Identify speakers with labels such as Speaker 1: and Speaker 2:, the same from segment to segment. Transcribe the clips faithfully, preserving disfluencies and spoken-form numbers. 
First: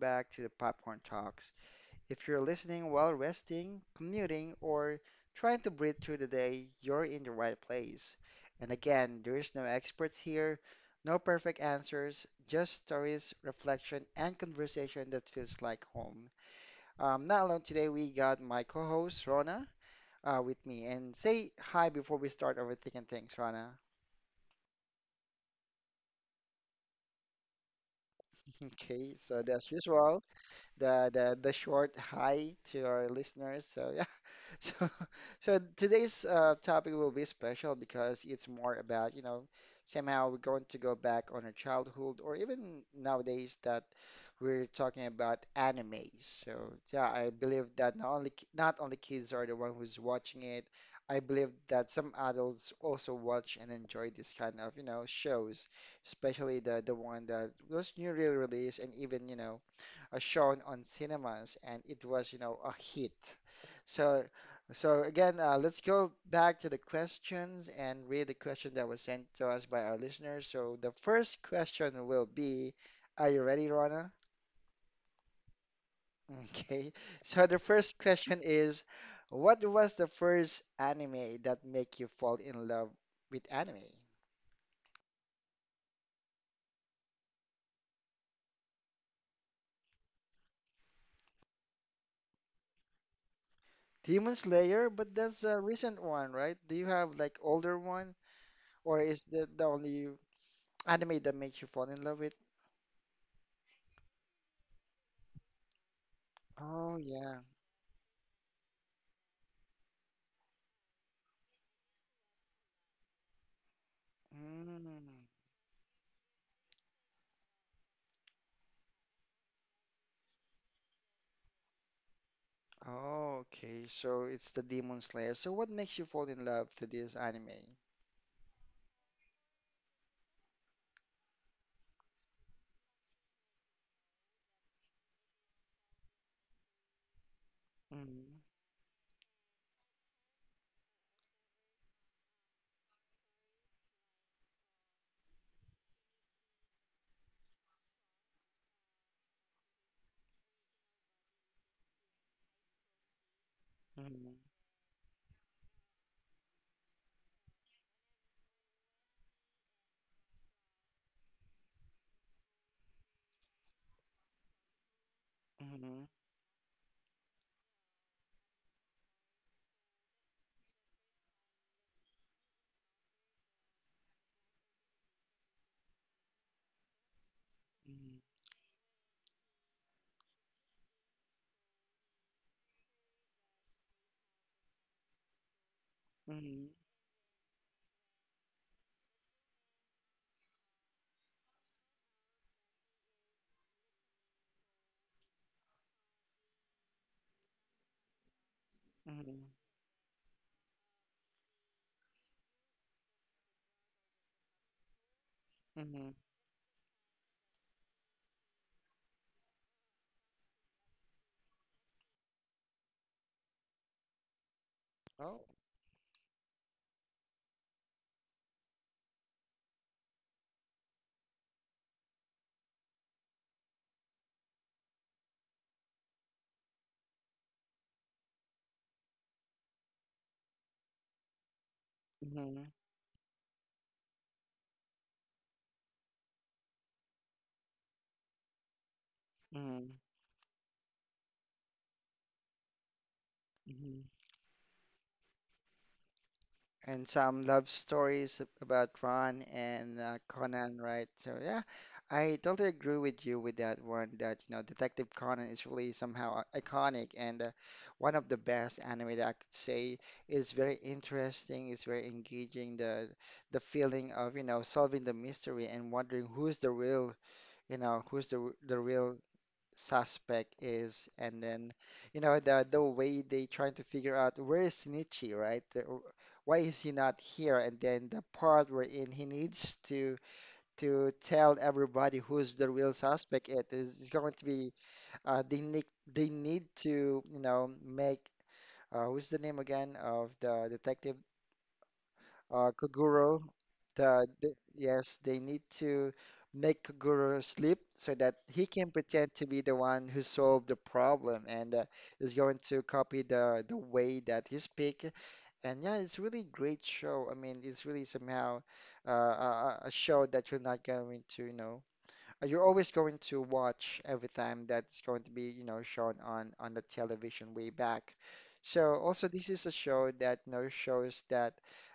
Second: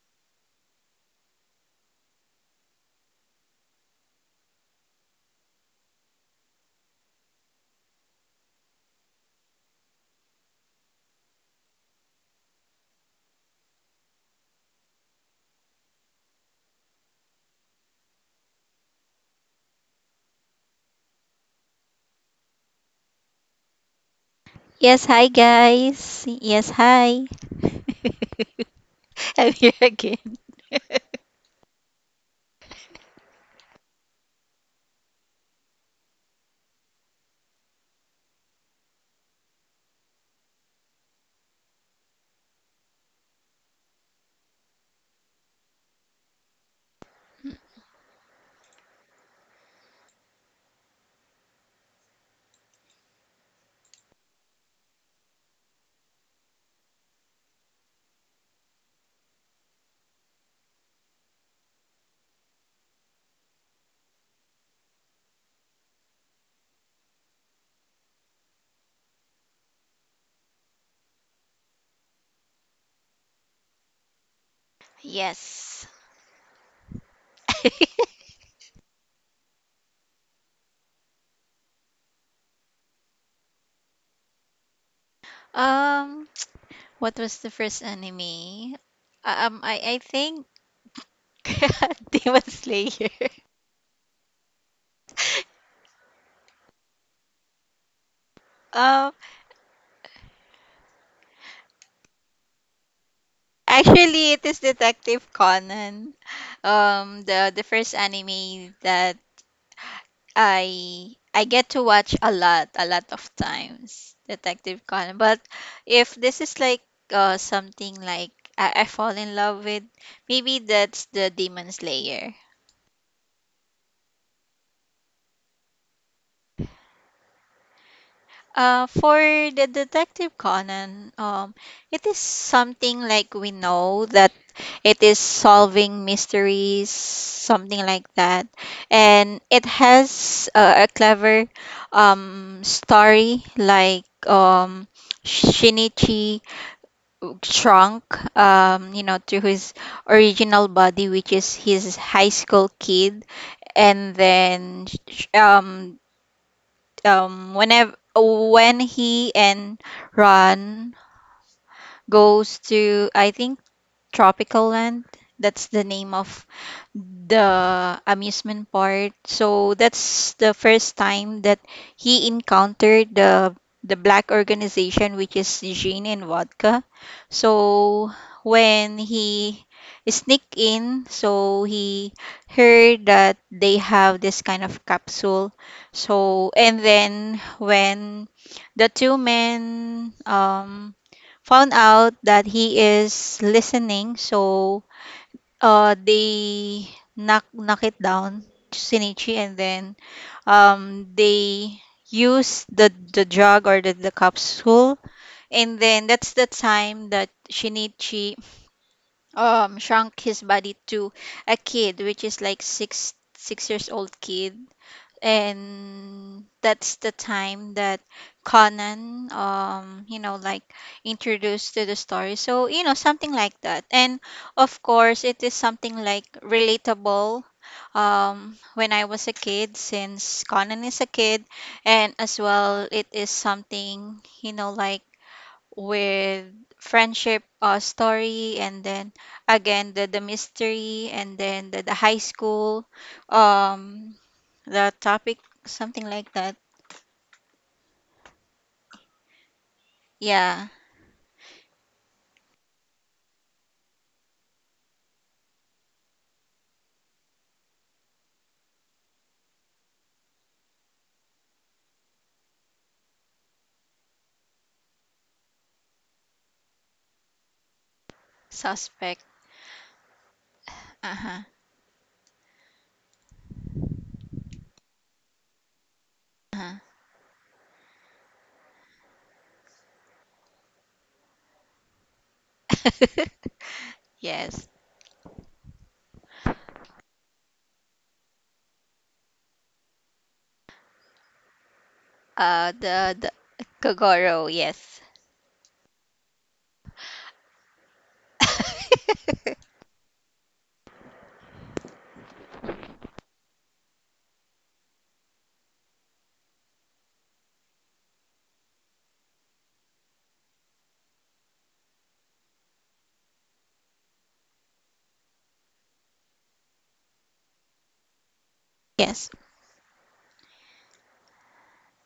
Speaker 1: back to the Popcorn Talks. If you're listening while resting, commuting, or trying to breathe through the day, you're in the right place. And again, there's no experts here, no perfect answers, just stories, reflection, and conversation that feels like home. Um, not alone today, we got my co-host Rona uh, with me. And say hi before we start overthinking things, Rona.
Speaker 2: Yes, hi guys. Yes, hi.
Speaker 1: Okay, so
Speaker 2: I'm here
Speaker 1: that's
Speaker 2: again.
Speaker 1: usual. the the the short hi to our listeners. So yeah, so so today's uh, topic will be special because it's more about, you know, somehow we're going to go back on our childhood or even nowadays that we're talking about anime. So yeah, I believe that not only ki- not only kids are the one who's watching it. I believe that some adults also watch and enjoy this kind of, you know, shows, especially the the one that was newly released and even, you know, uh, shown on cinemas, and it was, you know, a hit. So, so again, uh, let's go back to the questions and read the question that was sent to us by our listeners. So the first question will be, are you ready, Rona?
Speaker 2: Yes.
Speaker 1: Okay. So the first question is, what was the first anime that make you fall in love with anime?
Speaker 2: Um, what was the first anime? Uh, Um, I I think Demon Slayer.
Speaker 1: Demon Slayer, but that's a recent one, right? Do you have like older one, or
Speaker 2: Um,
Speaker 1: is that the only anime that makes you fall in love with?
Speaker 2: Actually, it is Detective Conan.
Speaker 1: Oh
Speaker 2: Um,
Speaker 1: yeah.
Speaker 2: the the first anime that I I get to watch a lot, a lot of times Detective Conan.
Speaker 1: Mm.
Speaker 2: But if this is like uh something like I, I fall in love with, maybe that's the Demon Slayer.
Speaker 1: Oh, okay. So it's the Demon Slayer. So what makes you fall in love to this anime?
Speaker 2: Uh, for the Detective Conan, um, it is something like we know that it is solving mysteries, something like
Speaker 1: Mm-hmm.
Speaker 2: that. And it has uh, a clever um, story, like um, Shinichi shrunk, um, you know, to his original body, which is his high school kid. And
Speaker 1: Mm.
Speaker 2: then sh- um, um whenever when he and Ron goes to, I think, Tropical Land. That's the name
Speaker 1: Mm.
Speaker 2: of the amusement part. So that's the first time that he encountered the the black organization, which is gin and vodka. So
Speaker 1: Mm.
Speaker 2: when he sneaked in, so he heard that they have this kind of capsule. So
Speaker 1: Mm.
Speaker 2: and then when the two men um found out that he is listening, so uh, they knock knock it down, Shinichi, and
Speaker 1: Mm.
Speaker 2: then um they use the the drug or the, the capsule, and then
Speaker 1: Mm.
Speaker 2: that's the time that Shinichi um shrunk his body to a kid, which is like six six years old kid,
Speaker 1: Oh.
Speaker 2: and that's the time that Conan, um you know like introduced to the story. So you know something like that, and of course it is something like relatable um when I was a kid, since Conan is a kid. And as
Speaker 1: Mm.
Speaker 2: well, it is something, you know like with friendship uh, story, and then again the the mystery, and then the, the high school,
Speaker 1: Mm.
Speaker 2: um the topic, something like that.
Speaker 1: And some love stories about Ron and uh,
Speaker 2: Yeah,
Speaker 1: Conan, right? So yeah, I totally agree with you with that one. That you know, Detective Conan is really somehow i- iconic and uh, one of the best anime that I could say is very interesting. It's very engaging. The the feeling of you know solving the mystery and wondering who's the real, you know, who's the r- the real
Speaker 2: suspect.
Speaker 1: suspect
Speaker 2: Uh
Speaker 1: is,
Speaker 2: huh.
Speaker 1: and then you know the the way they trying to figure out where is Shinichi, right? The, why
Speaker 2: Uh-huh.
Speaker 1: is he not here? And then the part wherein he needs to to tell everybody who's the real suspect. It is is going to
Speaker 2: Yes.
Speaker 1: be, uh, they need they need to you know make, uh, what's the name again of the detective,
Speaker 2: Uh,
Speaker 1: uh,
Speaker 2: the
Speaker 1: Kaguro.
Speaker 2: the
Speaker 1: The,
Speaker 2: Kogoro.
Speaker 1: the,
Speaker 2: Yes.
Speaker 1: yes, they need to make Kaguro sleep so that he can pretend to be the one who solved the problem and, uh, is going to copy the the way that he speak. And yeah, it's really great show. I mean, it's really somehow uh, a, a a show that you're not going to, you know, uh, you're always going to watch every time that's going to be, you know, shown on on the television way back. So
Speaker 2: Yes.
Speaker 1: also this is a show that, you know, shows that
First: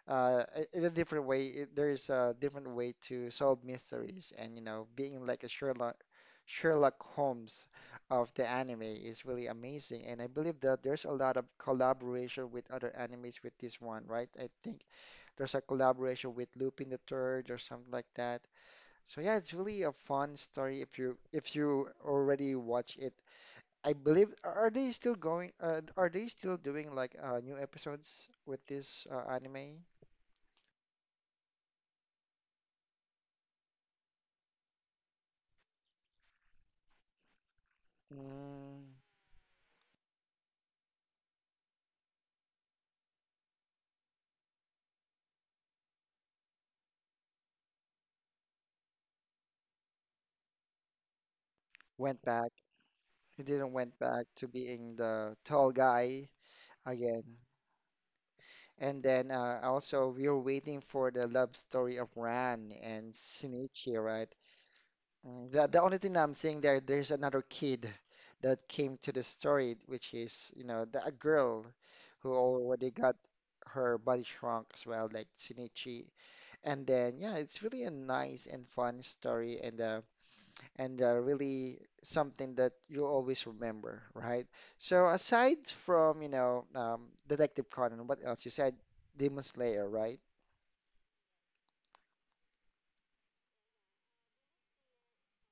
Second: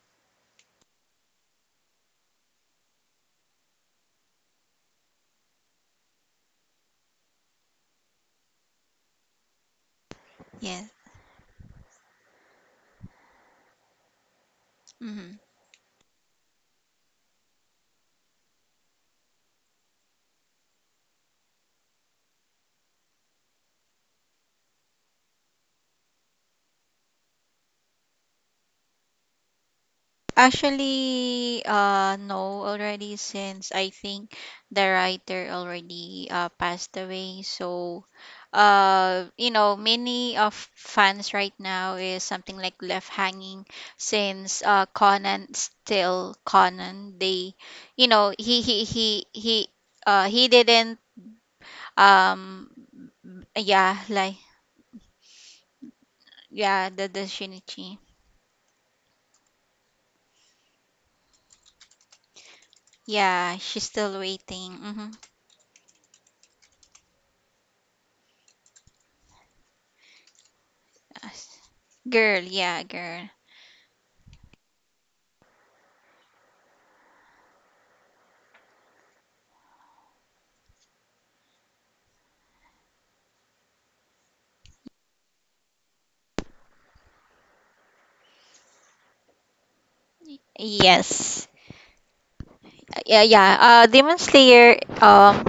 Speaker 1: uh, i- in a different way, it, there is a different way to solve mysteries and, you know, being like a Sherlock Sherlock Holmes of the anime is really amazing. And I believe that
Speaker 2: Yes.
Speaker 1: there's a lot of collaboration with other animes with this one, right? I think
Speaker 2: Mm-hmm.
Speaker 1: there's a collaboration with Lupin the Third or something like that. So yeah, it's really a fun story if you if you already watch it. I believe are they still going? Uh, are they still doing like uh, new episodes with this uh, anime?
Speaker 2: Actually, uh, no, already since I think the writer already uh, passed away. So,
Speaker 1: Mm,
Speaker 2: uh, you know, many of fans right now is something like left hanging since uh, Conan still Conan. They, you know, he he he he uh, he didn't,
Speaker 1: went back.
Speaker 2: um
Speaker 1: He didn't
Speaker 2: yeah,
Speaker 1: went back
Speaker 2: like,
Speaker 1: to being the tall guy
Speaker 2: yeah, the the
Speaker 1: again.
Speaker 2: Shinichi.
Speaker 1: And then uh, also we are waiting for the love story of Ran and
Speaker 2: Yeah, she's
Speaker 1: Shinichi,
Speaker 2: still
Speaker 1: right?
Speaker 2: waiting. Mm-hmm.
Speaker 1: Mm. The, the only thing I'm seeing there, there's another kid that came to the story, which is, you know, the, a
Speaker 2: Yes.
Speaker 1: girl who
Speaker 2: Girl, yeah,
Speaker 1: already got
Speaker 2: girl.
Speaker 1: her body shrunk as well, like Shinichi. And then, yeah, it's really a nice and fun story and, uh, and uh, really something that you always remember, right? So aside from, you know, um, Detective Conan, what else? You said Demon Slayer, right?
Speaker 2: Yes. Yeah, yeah. Uh, Demon Slayer, um,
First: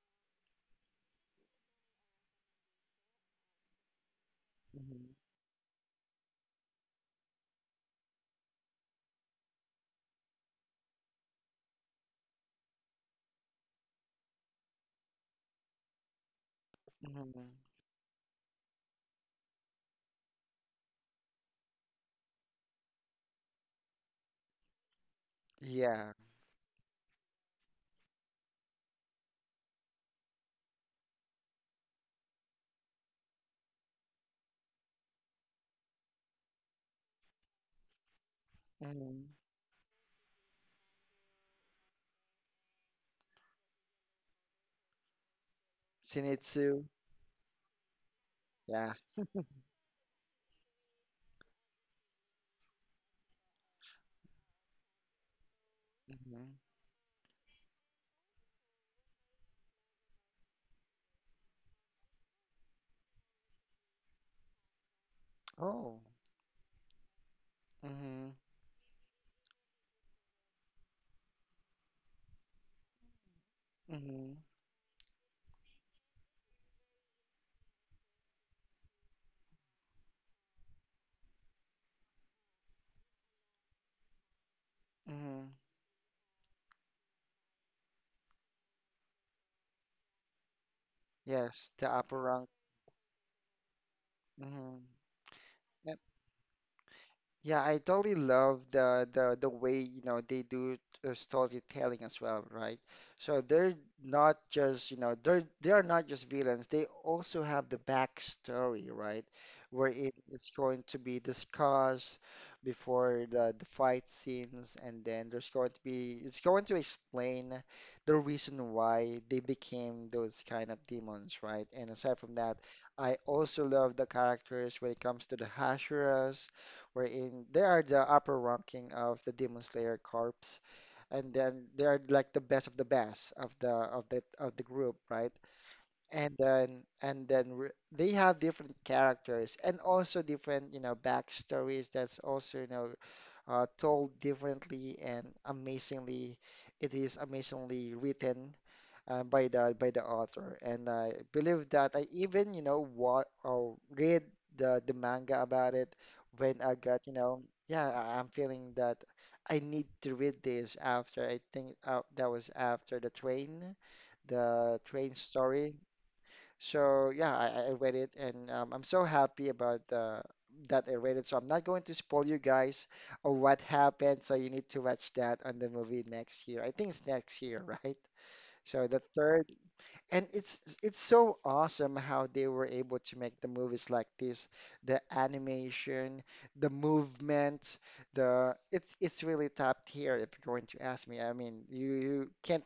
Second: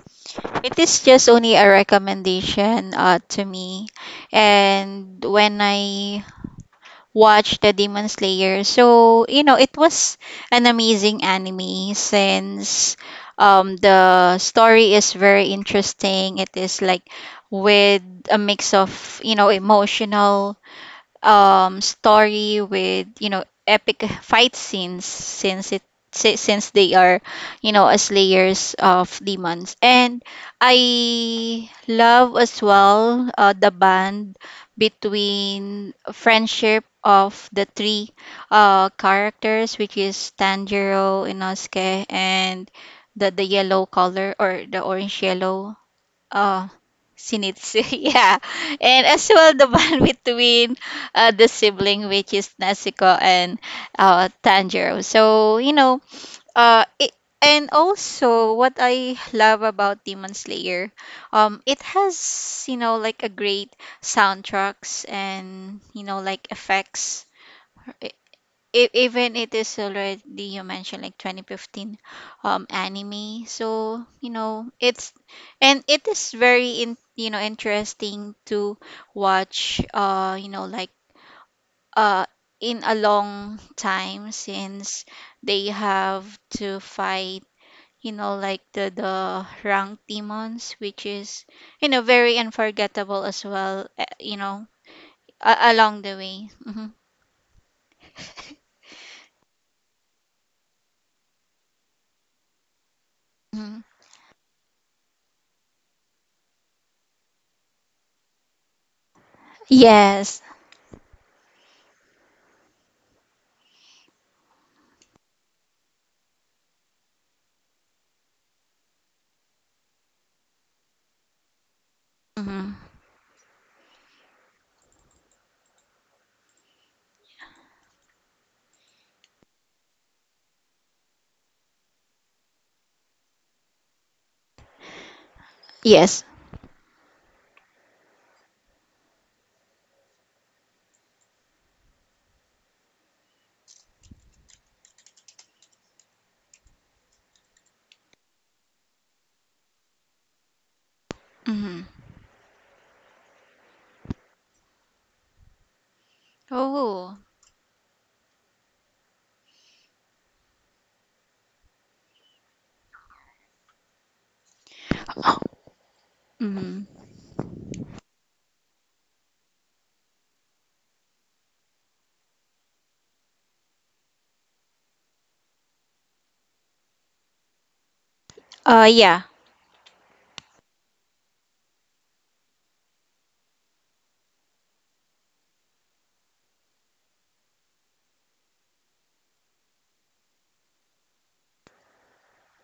Speaker 2: it is just only a recommendation uh, to me. And
Speaker 1: Hmm.
Speaker 2: when I watched the Demon Slayer, so, you know, it was an amazing anime, since um, the story is very interesting. It is like
Speaker 1: Hmm.
Speaker 2: with a mix of, you know, emotional, um, story with you know epic fight scenes, since it
Speaker 1: Yeah.
Speaker 2: si- since they are, you know as layers of demons, and I love as well uh, the band between friendship of the three uh,
Speaker 1: Hmm.
Speaker 2: characters, which is Tanjiro, Inosuke, and the the yellow color or the orange yellow. Oh,
Speaker 1: Zenitsu.
Speaker 2: sinits. Yeah.
Speaker 1: Yeah.
Speaker 2: And as well, the bond between uh, the sibling, which is Nezuko and uh, Tanjiro. So, you know,
Speaker 1: Mm-hmm.
Speaker 2: uh, it, and also what I love about Demon Slayer, um, it has, you know, like a great soundtracks and,
Speaker 1: Oh.
Speaker 2: you know, like effects
Speaker 1: Mm-hmm.
Speaker 2: e- even it is already, you mentioned, like twenty fifteen um anime, so you
Speaker 1: Mm-hmm.
Speaker 2: know it's, and it is very, in you know interesting to watch, uh you know like uh in a long time, since
Speaker 1: Mm-hmm.
Speaker 2: they have to fight, you know like the the rank demons, which is,
Speaker 1: Yes,
Speaker 2: you
Speaker 1: the
Speaker 2: know
Speaker 1: upper
Speaker 2: very
Speaker 1: rank.
Speaker 2: unforgettable as well, uh, you know
Speaker 1: Mm-hmm.
Speaker 2: a- along the way. Hmm.
Speaker 1: Yeah, I totally love the the the way you know they do uh, storytelling as well, right? So they're
Speaker 2: Hmm.
Speaker 1: not just you know they're they are not just villains. They also have the backstory, right? Where it
Speaker 2: Yes.
Speaker 1: is going to be discussed before the the fight scenes, and then there's going to be it's going to explain the reason why they became those kind of demons, right? And aside from that,
Speaker 2: Hmm.
Speaker 1: I also love the characters when it comes to the Hashuras wherein they are the upper ranking of the Demon Slayer Corps, and then they are like the best of the best of the of the of the group, right?
Speaker 2: Yes.
Speaker 1: And then and then re- they have different characters and also different you know backstories that's also you know uh, told differently and amazingly, it is amazingly written uh, by the by the author, and I believe
Speaker 2: Mm-hmm.
Speaker 1: that I even you know what or read the the manga about it when I got you
Speaker 2: Oh.
Speaker 1: know yeah I- I'm feeling that I need to read this after I think uh, that was after the train the train story.
Speaker 2: Mm-hmm.
Speaker 1: So yeah, I, I I read it and um, I'm so happy about the that I read it. So I'm not going to spoil you guys on what happened. So you need to watch that on the movie next year. I think it's next year, right?
Speaker 2: Uh,
Speaker 1: So the
Speaker 2: yeah.
Speaker 1: third and it's it's so awesome how they were able to make the movies like this, the animation, the movement, the it's it's really top tier if you're going to ask me. I mean, you you can't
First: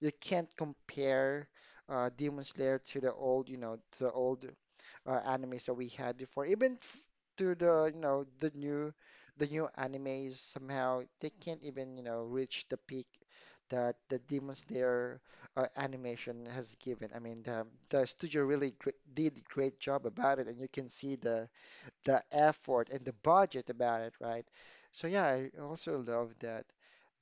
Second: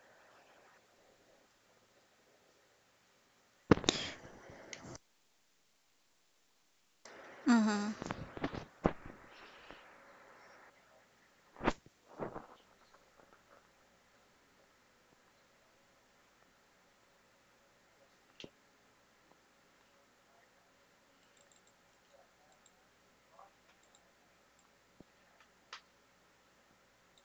Speaker 1: you can't compare uh, Demon Slayer to the old, you know, to the old uh, animes that we had before, even f- to the you
Speaker 2: Mm-hmm.
Speaker 1: know the new the new animes somehow they can't even you know reach the peak that the Demon Slayer uh, animation has given. I mean the the studio really gr did a great job about it, and you can see the the effort and the budget about it, right? So yeah, I also love that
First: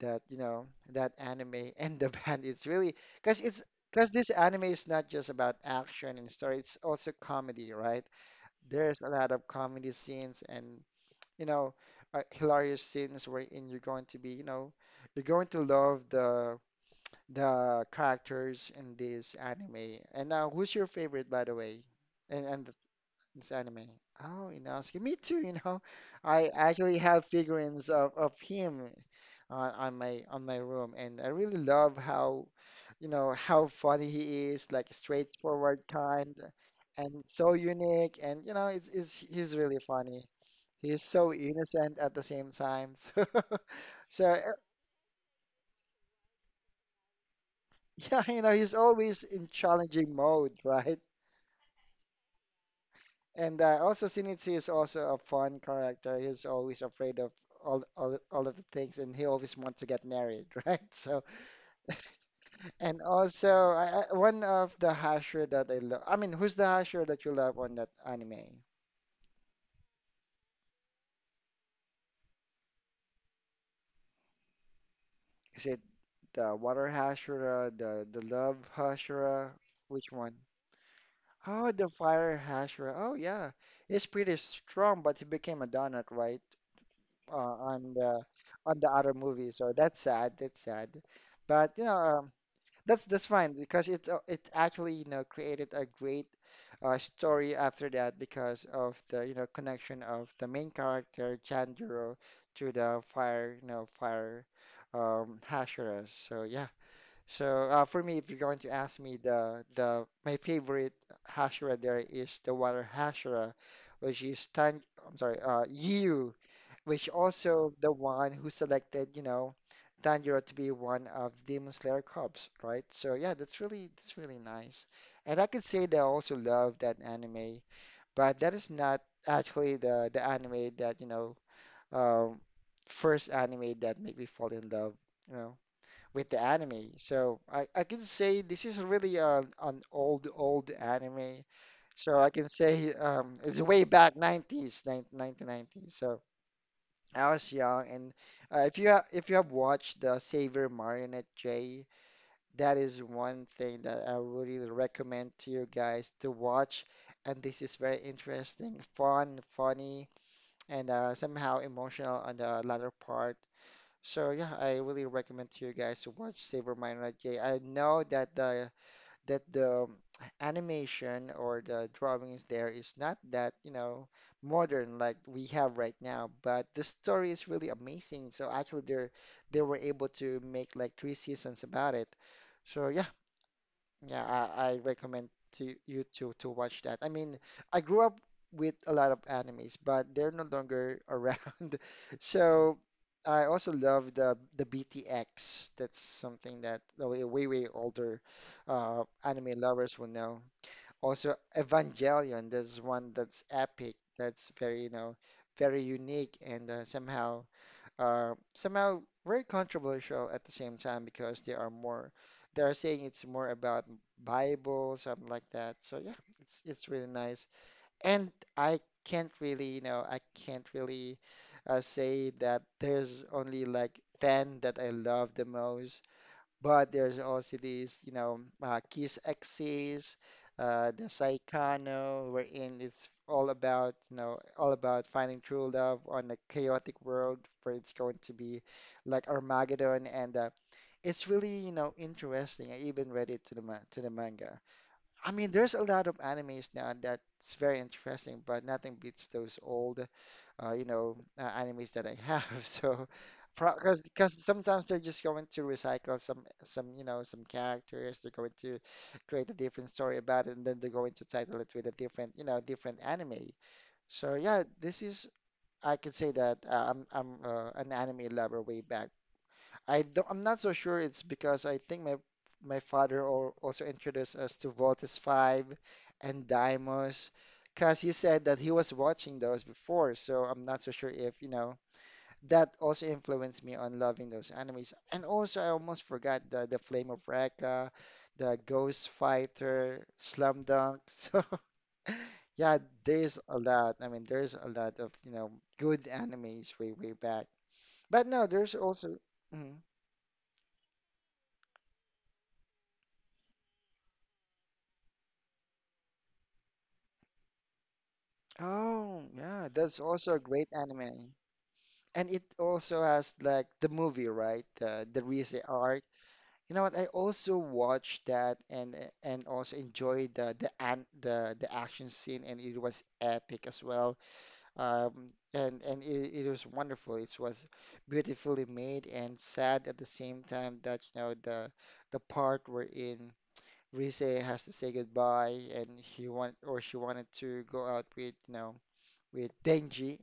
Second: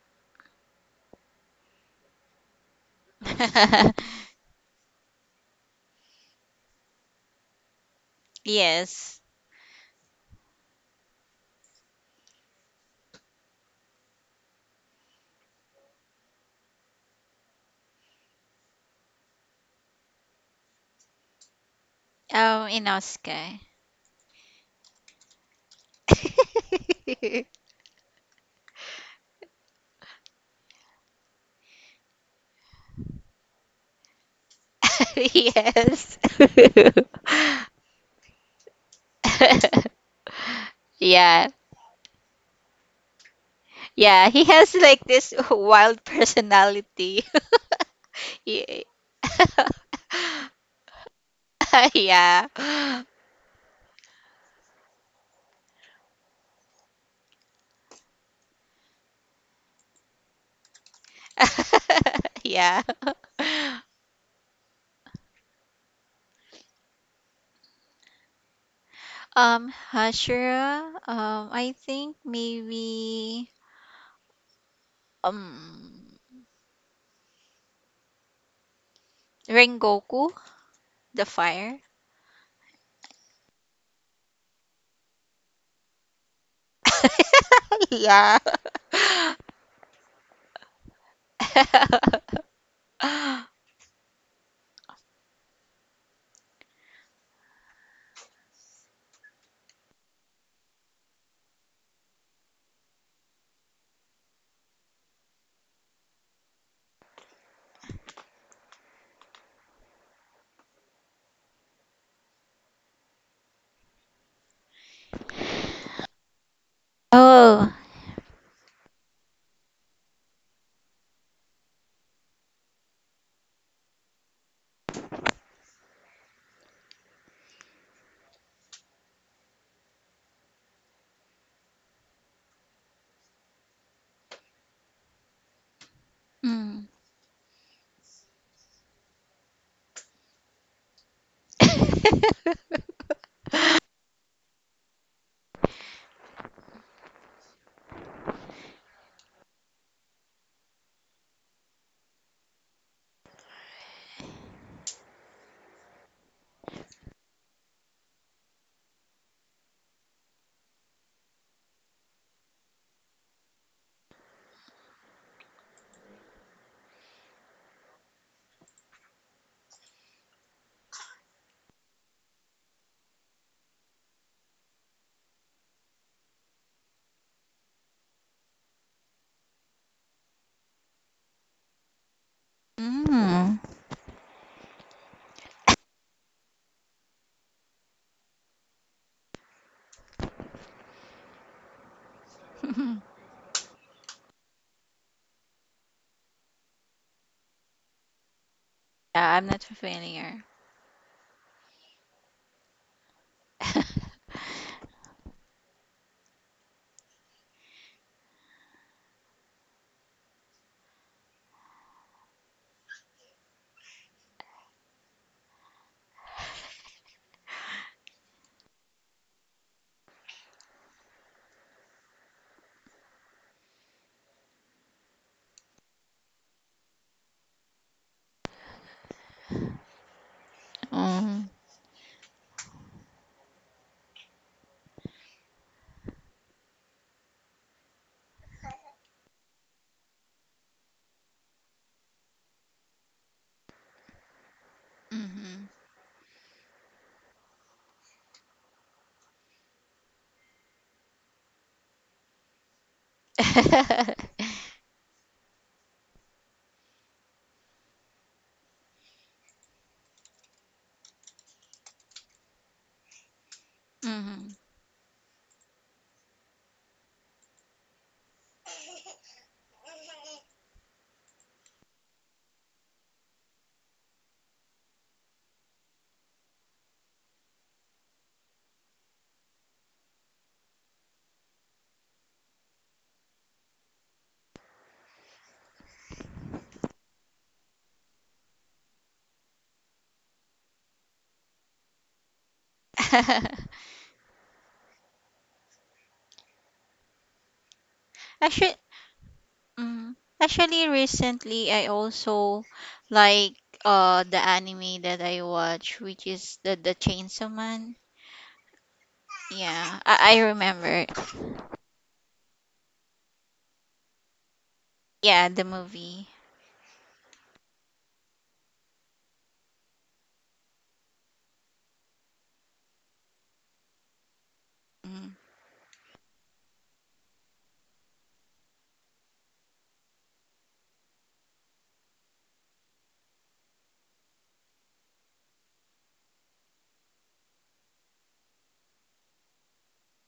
Speaker 1: that you know that anime and the band. It's really because it's because this anime is not just about action and story. It's also comedy, right? There's a
Speaker 2: Yes.
Speaker 1: lot of comedy scenes and you know uh, hilarious scenes wherein you're going to be you know you're going to love the the characters in this anime. And now, who's your favorite, by the way? And and
Speaker 2: Um,
Speaker 1: the it's
Speaker 2: Inosuke.
Speaker 1: anime. Oh, Inosuke. Me too, you know. I actually have figurines of, of him on, on my on my room and I really love how you know how funny he is, like straightforward
Speaker 2: Yes.
Speaker 1: kind and so unique and you know it's, it's he's really funny. He's so
Speaker 2: Yeah.
Speaker 1: innocent at the same time. So, so
Speaker 2: Yeah, he
Speaker 1: uh,
Speaker 2: has like this wild personality.
Speaker 1: yeah, you know, he's
Speaker 2: Ye-
Speaker 1: always in challenging mode, right?
Speaker 2: yeah.
Speaker 1: And uh, also Shinichi is also a fun character. He's always afraid of all, all all of the things, and he always wants to get married, right? So,
Speaker 2: Yeah.
Speaker 1: and also I, I, one of the Hashira that I love. I mean, who's the Hashira that you love on that anime?
Speaker 2: Um, Hashira. Um, I think maybe.
Speaker 1: Is it
Speaker 2: Um,
Speaker 1: the water Hashira, the the love Hashira? Which one?
Speaker 2: Rengoku, the
Speaker 1: Oh, the
Speaker 2: fire.
Speaker 1: fire Hashira. Oh yeah, he's pretty strong, but he became a donut, right? Uh, on the
Speaker 2: Yeah.
Speaker 1: on the other movie, so that's sad. That's sad. But you know, um, That's that's fine because it uh, it actually you know created a great uh, story after that because of the you know connection of the main character Tanjiro to the fire you know fire um, Hashira. So yeah. So uh, for me, if you're going to ask me, the the my favorite Hashira there is the water Hashira, which is Tan. I'm sorry, uh, Yu, which also
Speaker 2: Oh.
Speaker 1: the one who selected, you know, Tanjiro to be one of Demon Slayer Corps, right? So yeah, that's really that's really nice, and I could say that I also love that anime, but that is not actually the the anime that you know um, first anime that made me fall in love, you know with the
Speaker 2: Mm.
Speaker 1: anime. So I, I can say this is really an, an old, old anime. So I can say um, it's way back nineties, nineteen nineties. So I was young, and uh, if you ha if you have watched the Saver Marionette J, that is one thing that I really recommend to you guys to watch. And this is very interesting, fun, funny, and uh, somehow emotional on the latter part. So yeah, I really recommend to you guys to watch Saber Minor J. I know that the that the um, animation or the drawings there is not that, you know, modern like we have right now, but the story is really amazing. So actually they they were able to make like three seasons about it. So yeah.
Speaker 2: Mm.
Speaker 1: Yeah, I, I recommend to you to to watch that. I mean, I grew up with a lot of animes, but they're no longer around. So I also love the the B T X. That's something that the way way way older uh,
Speaker 2: Yeah, I'm
Speaker 1: anime
Speaker 2: not
Speaker 1: lovers will know.
Speaker 2: familiar.
Speaker 1: Also Evangelion. There's one that's epic. That's very, you know, very unique and, uh, somehow are somehow very controversial at the same time because they are more they are saying it's more about Bible, something like that. So yeah, it's it's really nice. And I can't really, you know, I can't really uh, say that there's only like ten that I love the most. But there's also these, you know, uh, Kiss Exes, uh, the
Speaker 2: Mm.
Speaker 1: Saikano, wherein it's all about, you know, all about finding true love on a chaotic world where it's going to be like Armageddon, and uh, it's really, you know, interesting. I even read it to the ma to the manga. I mean,
Speaker 2: Hmm.
Speaker 1: there's a lot of animes now that's very interesting, but nothing beats those old, uh, you know, uh, animes that I have. So, because
Speaker 2: Hmm.
Speaker 1: because sometimes they're just going to recycle some some, you know, some characters. They're going to create a different story about it, and then they're going to title it with a different, you know, different anime. So yeah, this is, I could say that, uh, I'm I'm uh, an anime lover way back. I don't, I'm not so sure. It's because I think my my father al- also introduced us to Voltes five and Deimos, because he said that he was watching those before. So I'm not so sure if, you know, that also influenced me on loving those animes. And also, I almost forgot the, the Flame of Recca, the Ghost Fighter, Slam Dunk. So yeah, there's a lot. I mean, there's a lot of, you know, good animes way, way back. But no,
Speaker 2: Actually,
Speaker 1: there's also. Mhm.
Speaker 2: mm, actually, recently I also like uh the anime that I watch, which is the the Chainsaw Man.
Speaker 1: Oh, yeah,
Speaker 2: Yeah,
Speaker 1: that's
Speaker 2: I, I
Speaker 1: also a great
Speaker 2: remember.
Speaker 1: anime. And it also has like the movie, right? Uh, the
Speaker 2: Yeah,
Speaker 1: Rize
Speaker 2: the
Speaker 1: art.
Speaker 2: movie.
Speaker 1: You know what? I also watched that and, uh, and also enjoyed the the an the the action scene, and it was epic as well.
Speaker 2: Mm.
Speaker 1: Um, and and it, it was wonderful. It was beautifully made and sad at the same time. That, you know, the the part wherein Rize has to say goodbye, and he want or she wanted to go out with, you know, with Denji,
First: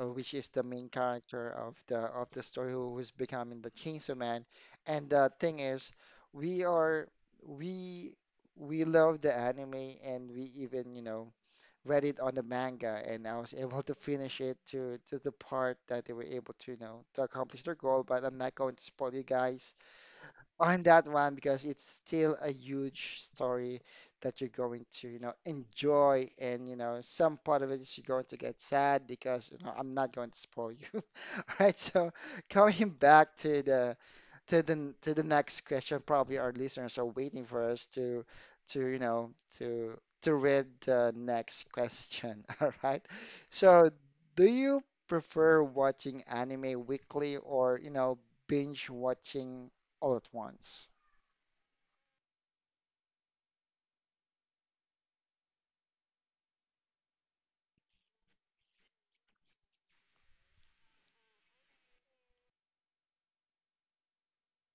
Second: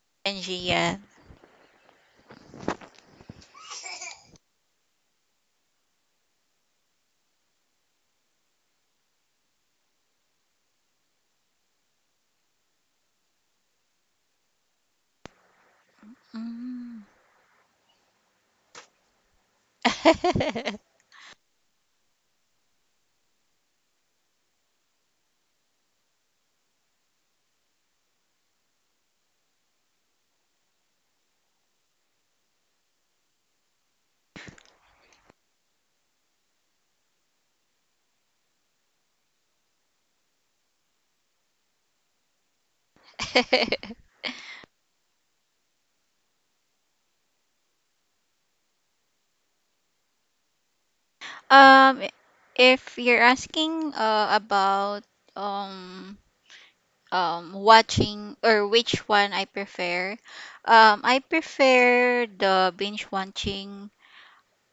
Speaker 1: uh, which
Speaker 2: And
Speaker 1: is the main
Speaker 2: Gia.
Speaker 1: character of the of the story, who is becoming the Chainsaw Man. And the thing is, we are we we love the anime, and we even, you know, read it on the manga, and I was able to finish it to to the part that they were able to, you
Speaker 2: Mm.
Speaker 1: know, to accomplish their goal. But I'm not going to spoil you guys on that one because it's still a huge story that you're going to, you know, enjoy and, you know, some part of it is you're going to get sad because, you know, I'm not going to spoil you. All right, so coming back to the to the to the next question. Probably our listeners are waiting for us to, to you know, to to read the next question. All right. So, do you prefer watching anime weekly or, you know, binge watching all at once?
Speaker 2: um, if you're asking uh, about um um watching, or which one I prefer, um I prefer the binge watching.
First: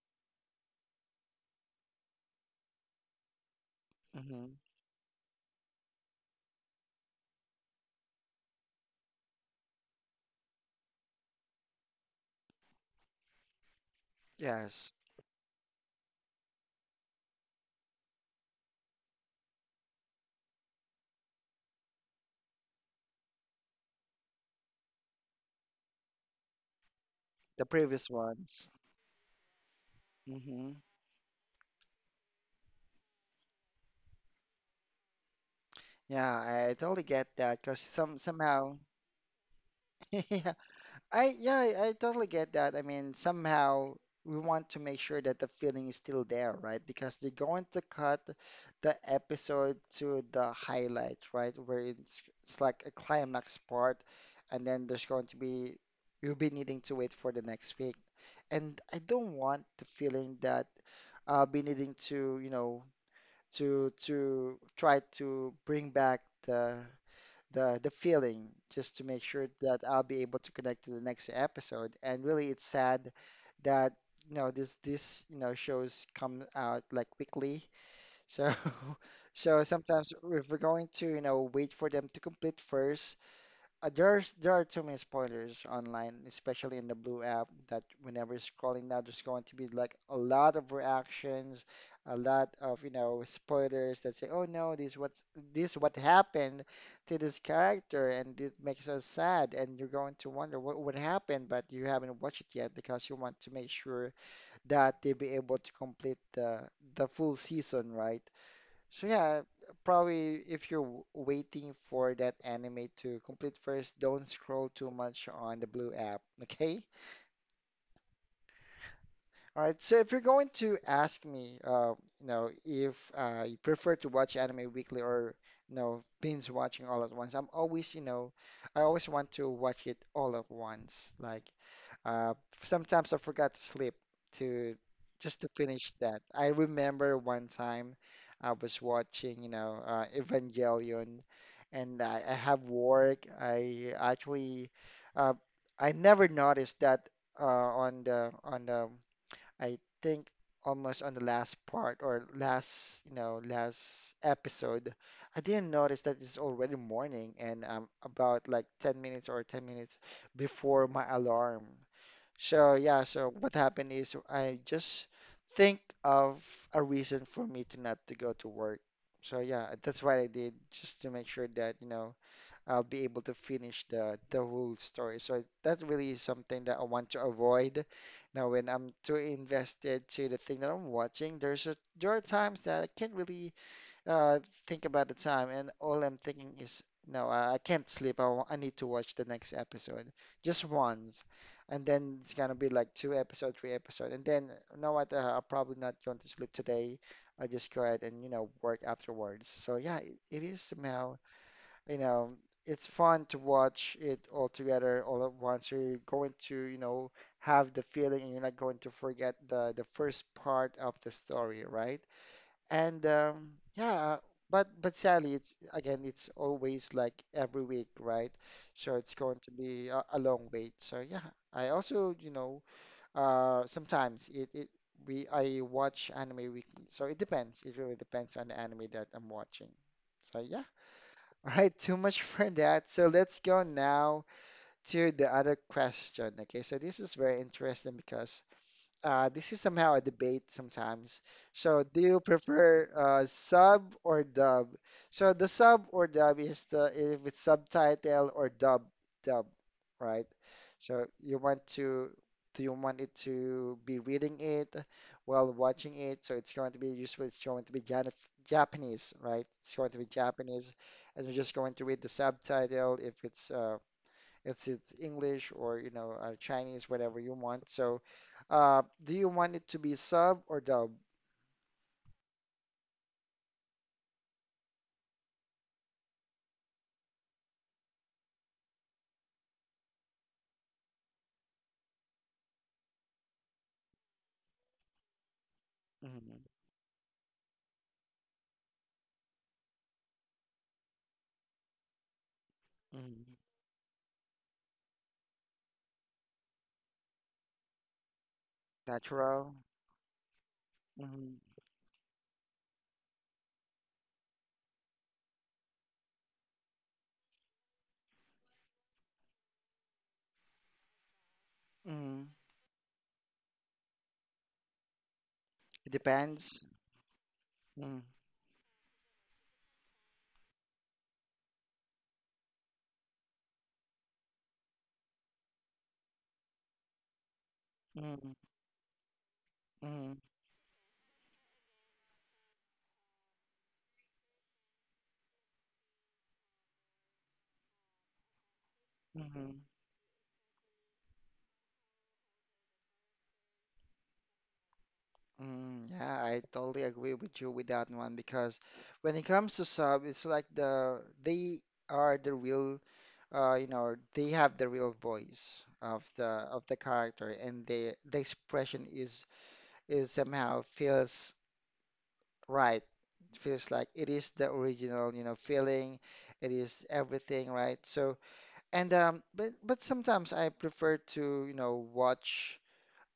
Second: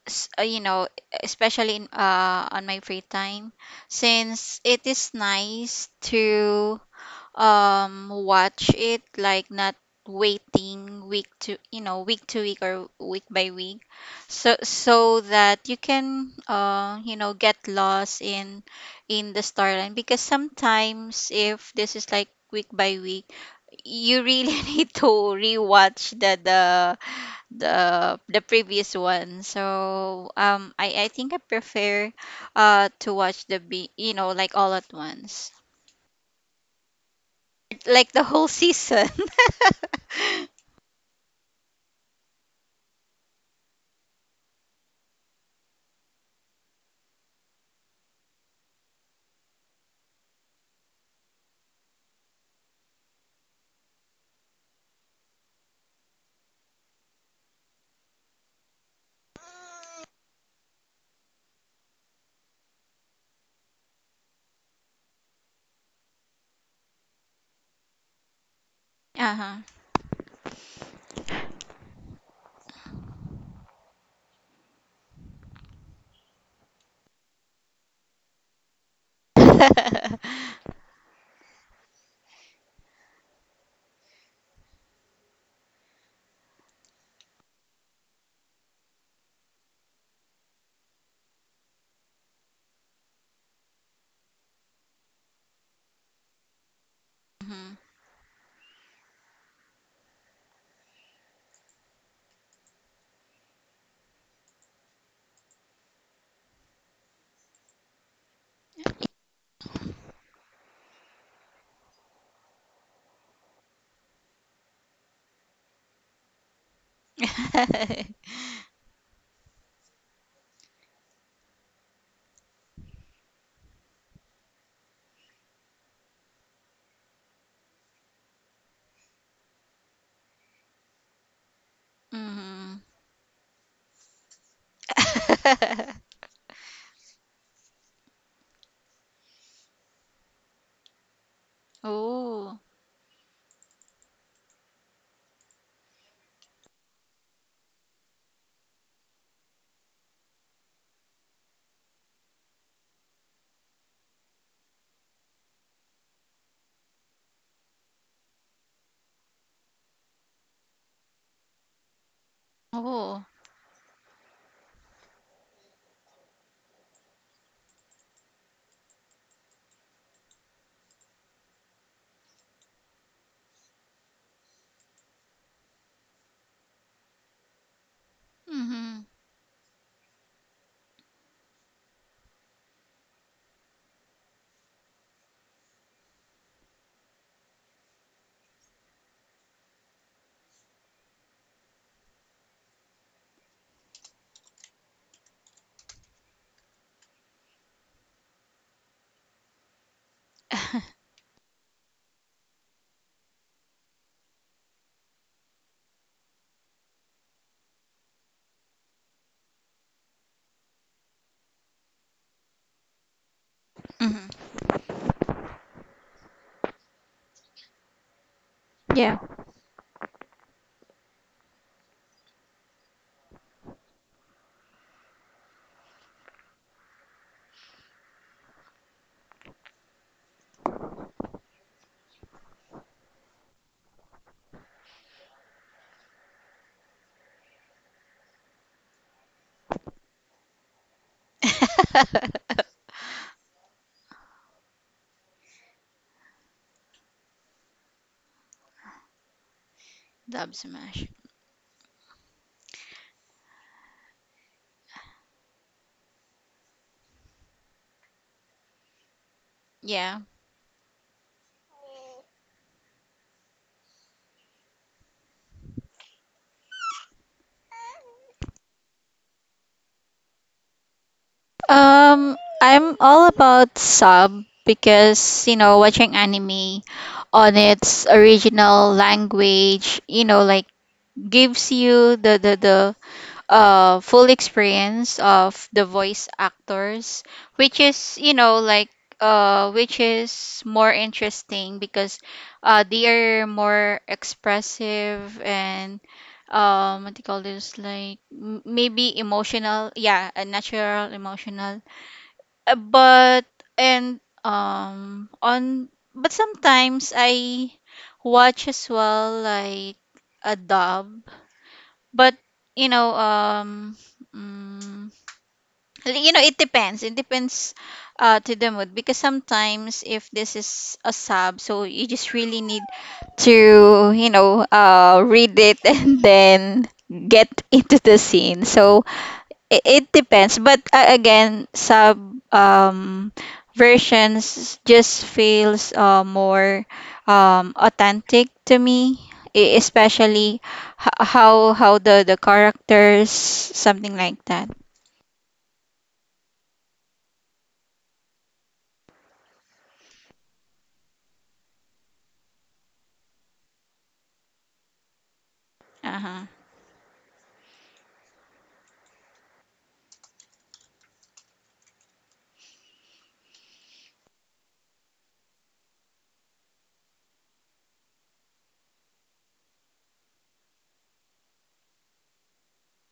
Speaker 2: s- uh, You know, especially in uh on my free time,
Speaker 1: Hmm.
Speaker 2: since it is nice to um watch it, like not waiting week to you know week to week, or week by week, so
Speaker 1: Yes,
Speaker 2: so that you can, uh you know get lost in in the storyline, because sometimes if this is like week by week, you really need to rewatch the the
Speaker 1: the previous
Speaker 2: the the
Speaker 1: ones.
Speaker 2: previous one. So
Speaker 1: Hmm.
Speaker 2: um i i think i prefer uh to watch the be you know like all at once,
Speaker 1: Yeah, I totally get that because
Speaker 2: like
Speaker 1: some
Speaker 2: the whole
Speaker 1: somehow,
Speaker 2: season.
Speaker 1: yeah, I yeah, I I totally get that. I mean, somehow we want to make sure that the feeling is still there, right? Because they're going to cut the episode to the highlight, right? Where it's it's like a climax part, and then there's going to be, you'll be needing to wait for the next week. And I don't want the feeling that I'll be needing to, you know, to to try to bring back the the the feeling, just to make sure
Speaker 2: Uh-huh.
Speaker 1: that I'll be able to connect to the next episode. And really, it's sad that, you know, this this, you know, shows come out like weekly. So so sometimes if we're going to, you know, wait for them to complete first, uh, there's there are too many spoilers online, especially in the Blue app, that whenever you're scrolling now, there's going to be like a lot of reactions, a lot of, you know, spoilers that say, "Oh no, this what's this what happened to this
Speaker 2: Mhm.
Speaker 1: character," and it makes us sad, and you're going to wonder what would happen, but you haven't watched it yet because you want to make sure that they be able to complete the the full season, right? So yeah, probably if you're w- waiting for that anime to complete first, don't scroll too much on the Blue app, okay? All right. So if you're going to ask me, uh, you know, if, uh, you prefer to watch anime weekly or, you know, binge watching all at once, I'm always, you know, I always want to watch it all at once. Like, uh,
Speaker 2: Mhm.
Speaker 1: sometimes I forgot to sleep to just to finish that. I remember one time I was watching, you know, uh, Evangelion, and I, I
Speaker 2: Oh.
Speaker 1: have work. I actually, uh, I never noticed that, uh, on the on the I think almost on the last part or last, you know, last episode. I didn't notice that it's already morning and I'm about like ten minutes or ten minutes before my alarm. So yeah,
Speaker 2: Oh.
Speaker 1: so what happened is I just think of a reason for me to not to go to work. So yeah, that's what I did just to make sure that, you know, I'll be able to finish the the whole story. So that really is something that I want to avoid. Now, when I'm
Speaker 2: Mhm.
Speaker 1: too invested to the thing that I'm watching, there's a there are times that I can't really, uh, think about the time, and all I'm thinking is, no, I, I can't sleep. I, wa- I need to watch the next episode, just once, and then it's gonna be like two episode, three episode, and then you know what? Uh, I'm probably not going to sleep today. I just go ahead and, you know, work afterwards. So yeah, it, it is somehow, you know, it's fun to watch it all together all at once. You're going to, you know, have the feeling, and you're not going to forget the the first part of the story, right? And um, yeah,
Speaker 2: Mhm.
Speaker 1: but but Sally, it's again, it's always like every week, right? So it's
Speaker 2: Yeah.
Speaker 1: going to be a, a long wait. So yeah, I also, you know, uh, sometimes it, it we I watch anime weekly. So it depends. It really depends on the anime that I'm watching. So yeah. All right, too much for that. So let's go now to the other question. Okay, so this is very interesting because, uh, this is somehow a debate sometimes. So, do you prefer, uh, sub or dub? So, the sub or dub is the, if it's subtitle or dub, dub, right?
Speaker 2: Dub
Speaker 1: So,
Speaker 2: smash.
Speaker 1: you want to, do you want it to be reading it while watching it? So, it's going to be useful. It's going to be Jan Japanese, right? It's going to be
Speaker 2: Yeah.
Speaker 1: Japanese, and you're just going to read the subtitle if it's, uh, it's it's English or, you know, uh, Chinese, whatever you want. So, uh, do you want it to be sub or dub?
Speaker 2: Um, I'm all about sub because, you know, watching anime on its original language, you know, like gives you the the the uh full experience of the voice
Speaker 1: Hmm.
Speaker 2: actors, which is, you know like uh which is more interesting because uh they are
Speaker 1: Hmm.
Speaker 2: more expressive, and um what do you call this, like m- maybe
Speaker 1: Natural.
Speaker 2: emotional, yeah, a natural
Speaker 1: Hmm.
Speaker 2: emotional, uh, but and um on but sometimes i watch as well, like a dub,
Speaker 1: Hmm.
Speaker 2: but you know um mm,
Speaker 1: It
Speaker 2: you know it
Speaker 1: depends.
Speaker 2: depends. It depends
Speaker 1: Mm-hmm.
Speaker 2: uh to the mood, because sometimes if this is a sub, so you just really need to, you know uh read it, and then get into the
Speaker 1: Hmm.
Speaker 2: scene. So it, it
Speaker 1: Hmm.
Speaker 2: depends, but uh, again, some um versions just feels uh, more um authentic to me,
Speaker 1: Hmm.
Speaker 2: e- especially h- how how the the characters, something like that.
Speaker 1: Yeah, I totally agree with you with that one because when it comes to sub, it's like the they are the real, uh, you know, they have the real voice of the
Speaker 2: Uh-huh.
Speaker 1: of the character, and the the expression is is somehow feels. Right. It feels like it is the original, you know, feeling. It is everything, right? So, and um, but but sometimes I prefer to, you know, watch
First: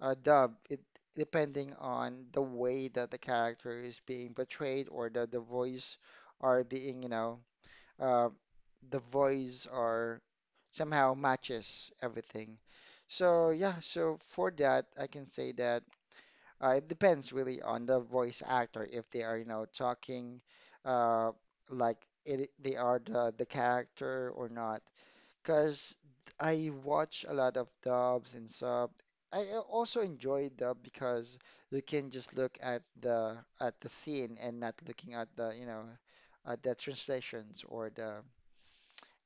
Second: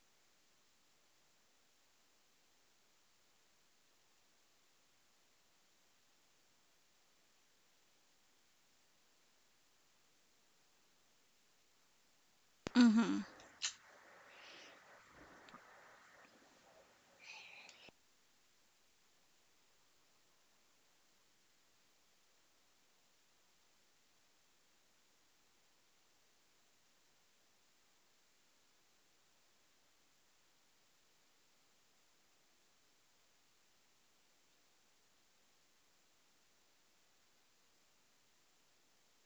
Speaker 1: a dub. It depending on the way that the character is being portrayed or the the voice are being, you know, uh, the voice are somehow matches everything.
Speaker 2: Mm-hmm.
Speaker 1: So yeah, so for that, I can say that. Uh, it depends really on the voice actor if they are, you know, talking, uh, like it, they are the, the character or not. Because I watch a lot of dubs and sub. I uh, also enjoy dub because you can just look at the at the scene and not looking at the, you know, at the translations or the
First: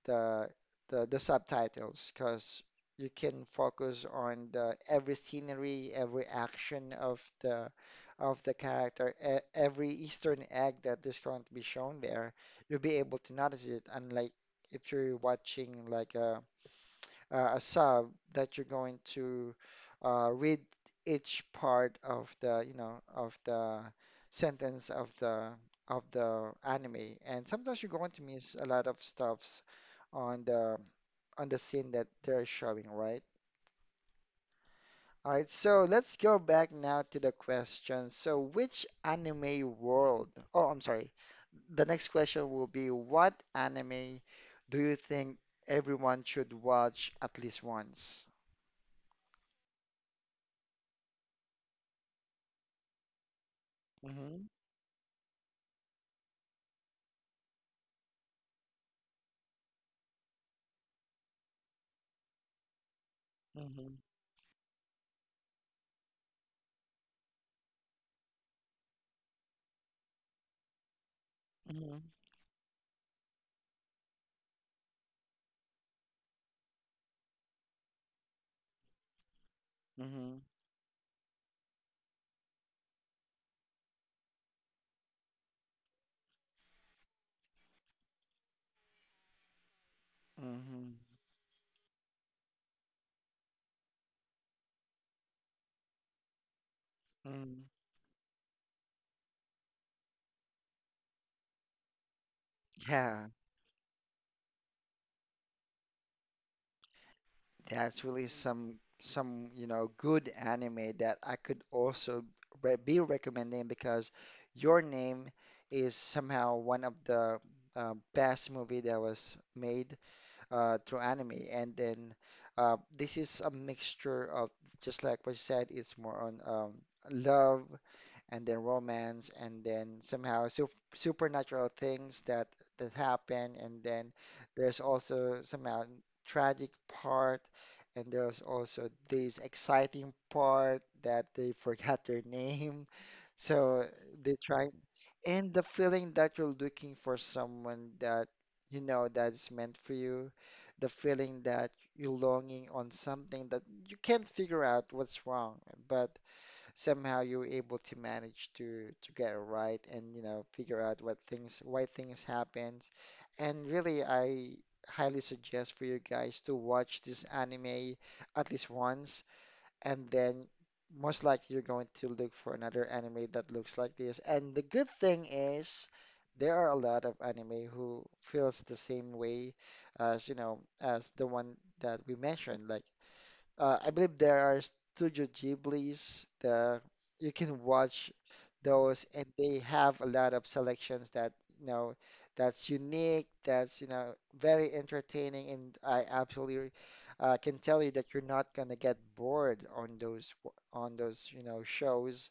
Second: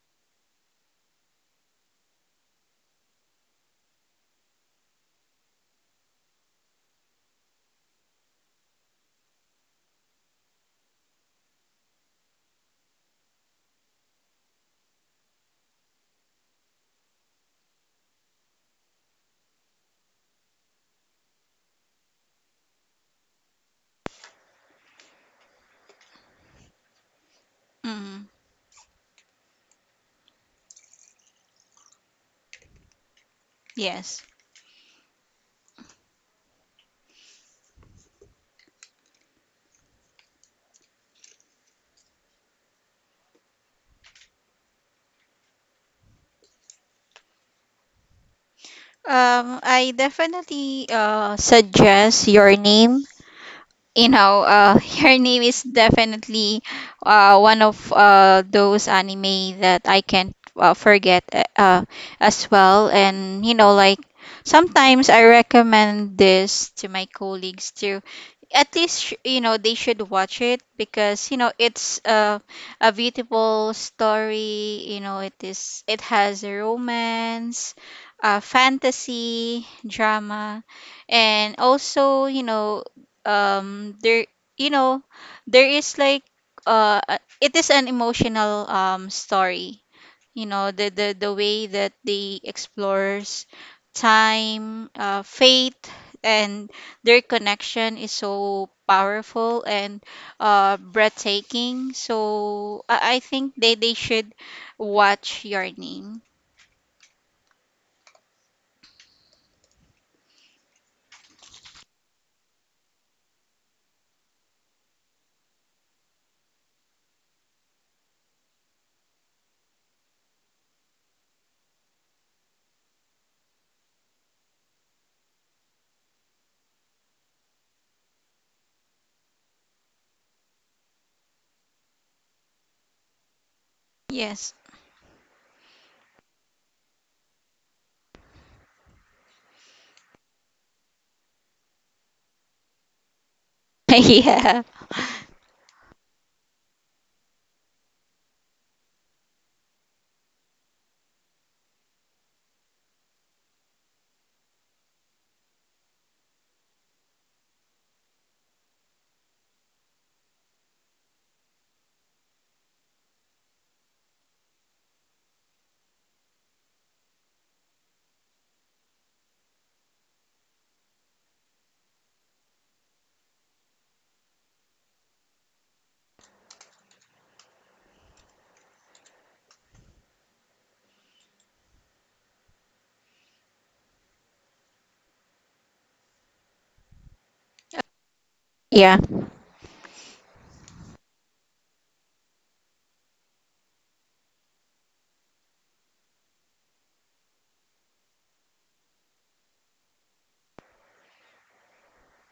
Speaker 1: the the, the subtitles because you can focus on the every scenery, every action of the of the character, e- every Eastern egg that is going to be shown there. You'll be able to notice it, unlike if you're watching like a uh, a sub that you're going to uh, read each part of the, you know, of the sentence of the of the anime, and sometimes you're going to
Speaker 2: Mm-hmm.
Speaker 1: miss a lot of stuffs on the on the scene that they're showing, right?
Speaker 2: Yes.
Speaker 1: All right, so let's go back now to the question. So, which anime world? Oh, I'm sorry. The next question will be, what anime do you think everyone should watch at least once?
Speaker 2: um i definitely uh suggest Your Name. You know, uh, her name is definitely uh, one of uh, those anime that I can't uh, forget, uh, uh, as well. And, you know,
Speaker 1: Mhm,
Speaker 2: like sometimes I recommend this to my colleagues, to at least, sh- you know, they should watch it because, you know, it's
Speaker 1: mhm,
Speaker 2: uh, a beautiful story. You know, it is, it has a romance, uh, fantasy,
Speaker 1: mhm,
Speaker 2: drama, and also, you know, um there you know there is like uh a- it is an emotional um story, you know the
Speaker 1: mhm,
Speaker 2: the, the way that they explores time, uh, fate, and their
Speaker 1: mhm.
Speaker 2: connection is so powerful and uh breathtaking. So i, I
Speaker 1: Yeah,
Speaker 2: think they they should watch Your Name.
Speaker 1: that's really some some you know good anime that I could also re be recommending because Your Name is somehow one of the uh, best movie that was made uh, through anime, and then uh, this is a mixture of just like what you said, it's more on um, love, and then romance, and then somehow su supernatural things that that happen, and then
Speaker 2: Yes.
Speaker 1: there's also somehow tragic part, and there's also this exciting part that they forgot their name, so they
Speaker 2: Yeah.
Speaker 1: try, and the feeling that you're looking for someone that you know that's meant for you, the feeling that you're longing on something that you can't figure out what's wrong, but somehow you're able to manage to to get it right, and you know figure out what things, why things happens. And really, I highly suggest for you guys to watch this anime at least once, and then most likely you're going to look for another anime that looks like this. And the good thing is, there are a lot of anime who feels the same way, as you know, as the one that we mentioned, like uh, I believe there are Studio Ghiblis that you can watch
Speaker 2: Yeah.
Speaker 1: those, and they have a lot of selections that you know that's unique, that's you know very entertaining, and I absolutely uh, can tell you that you're not gonna get bored on those w- on those you know shows,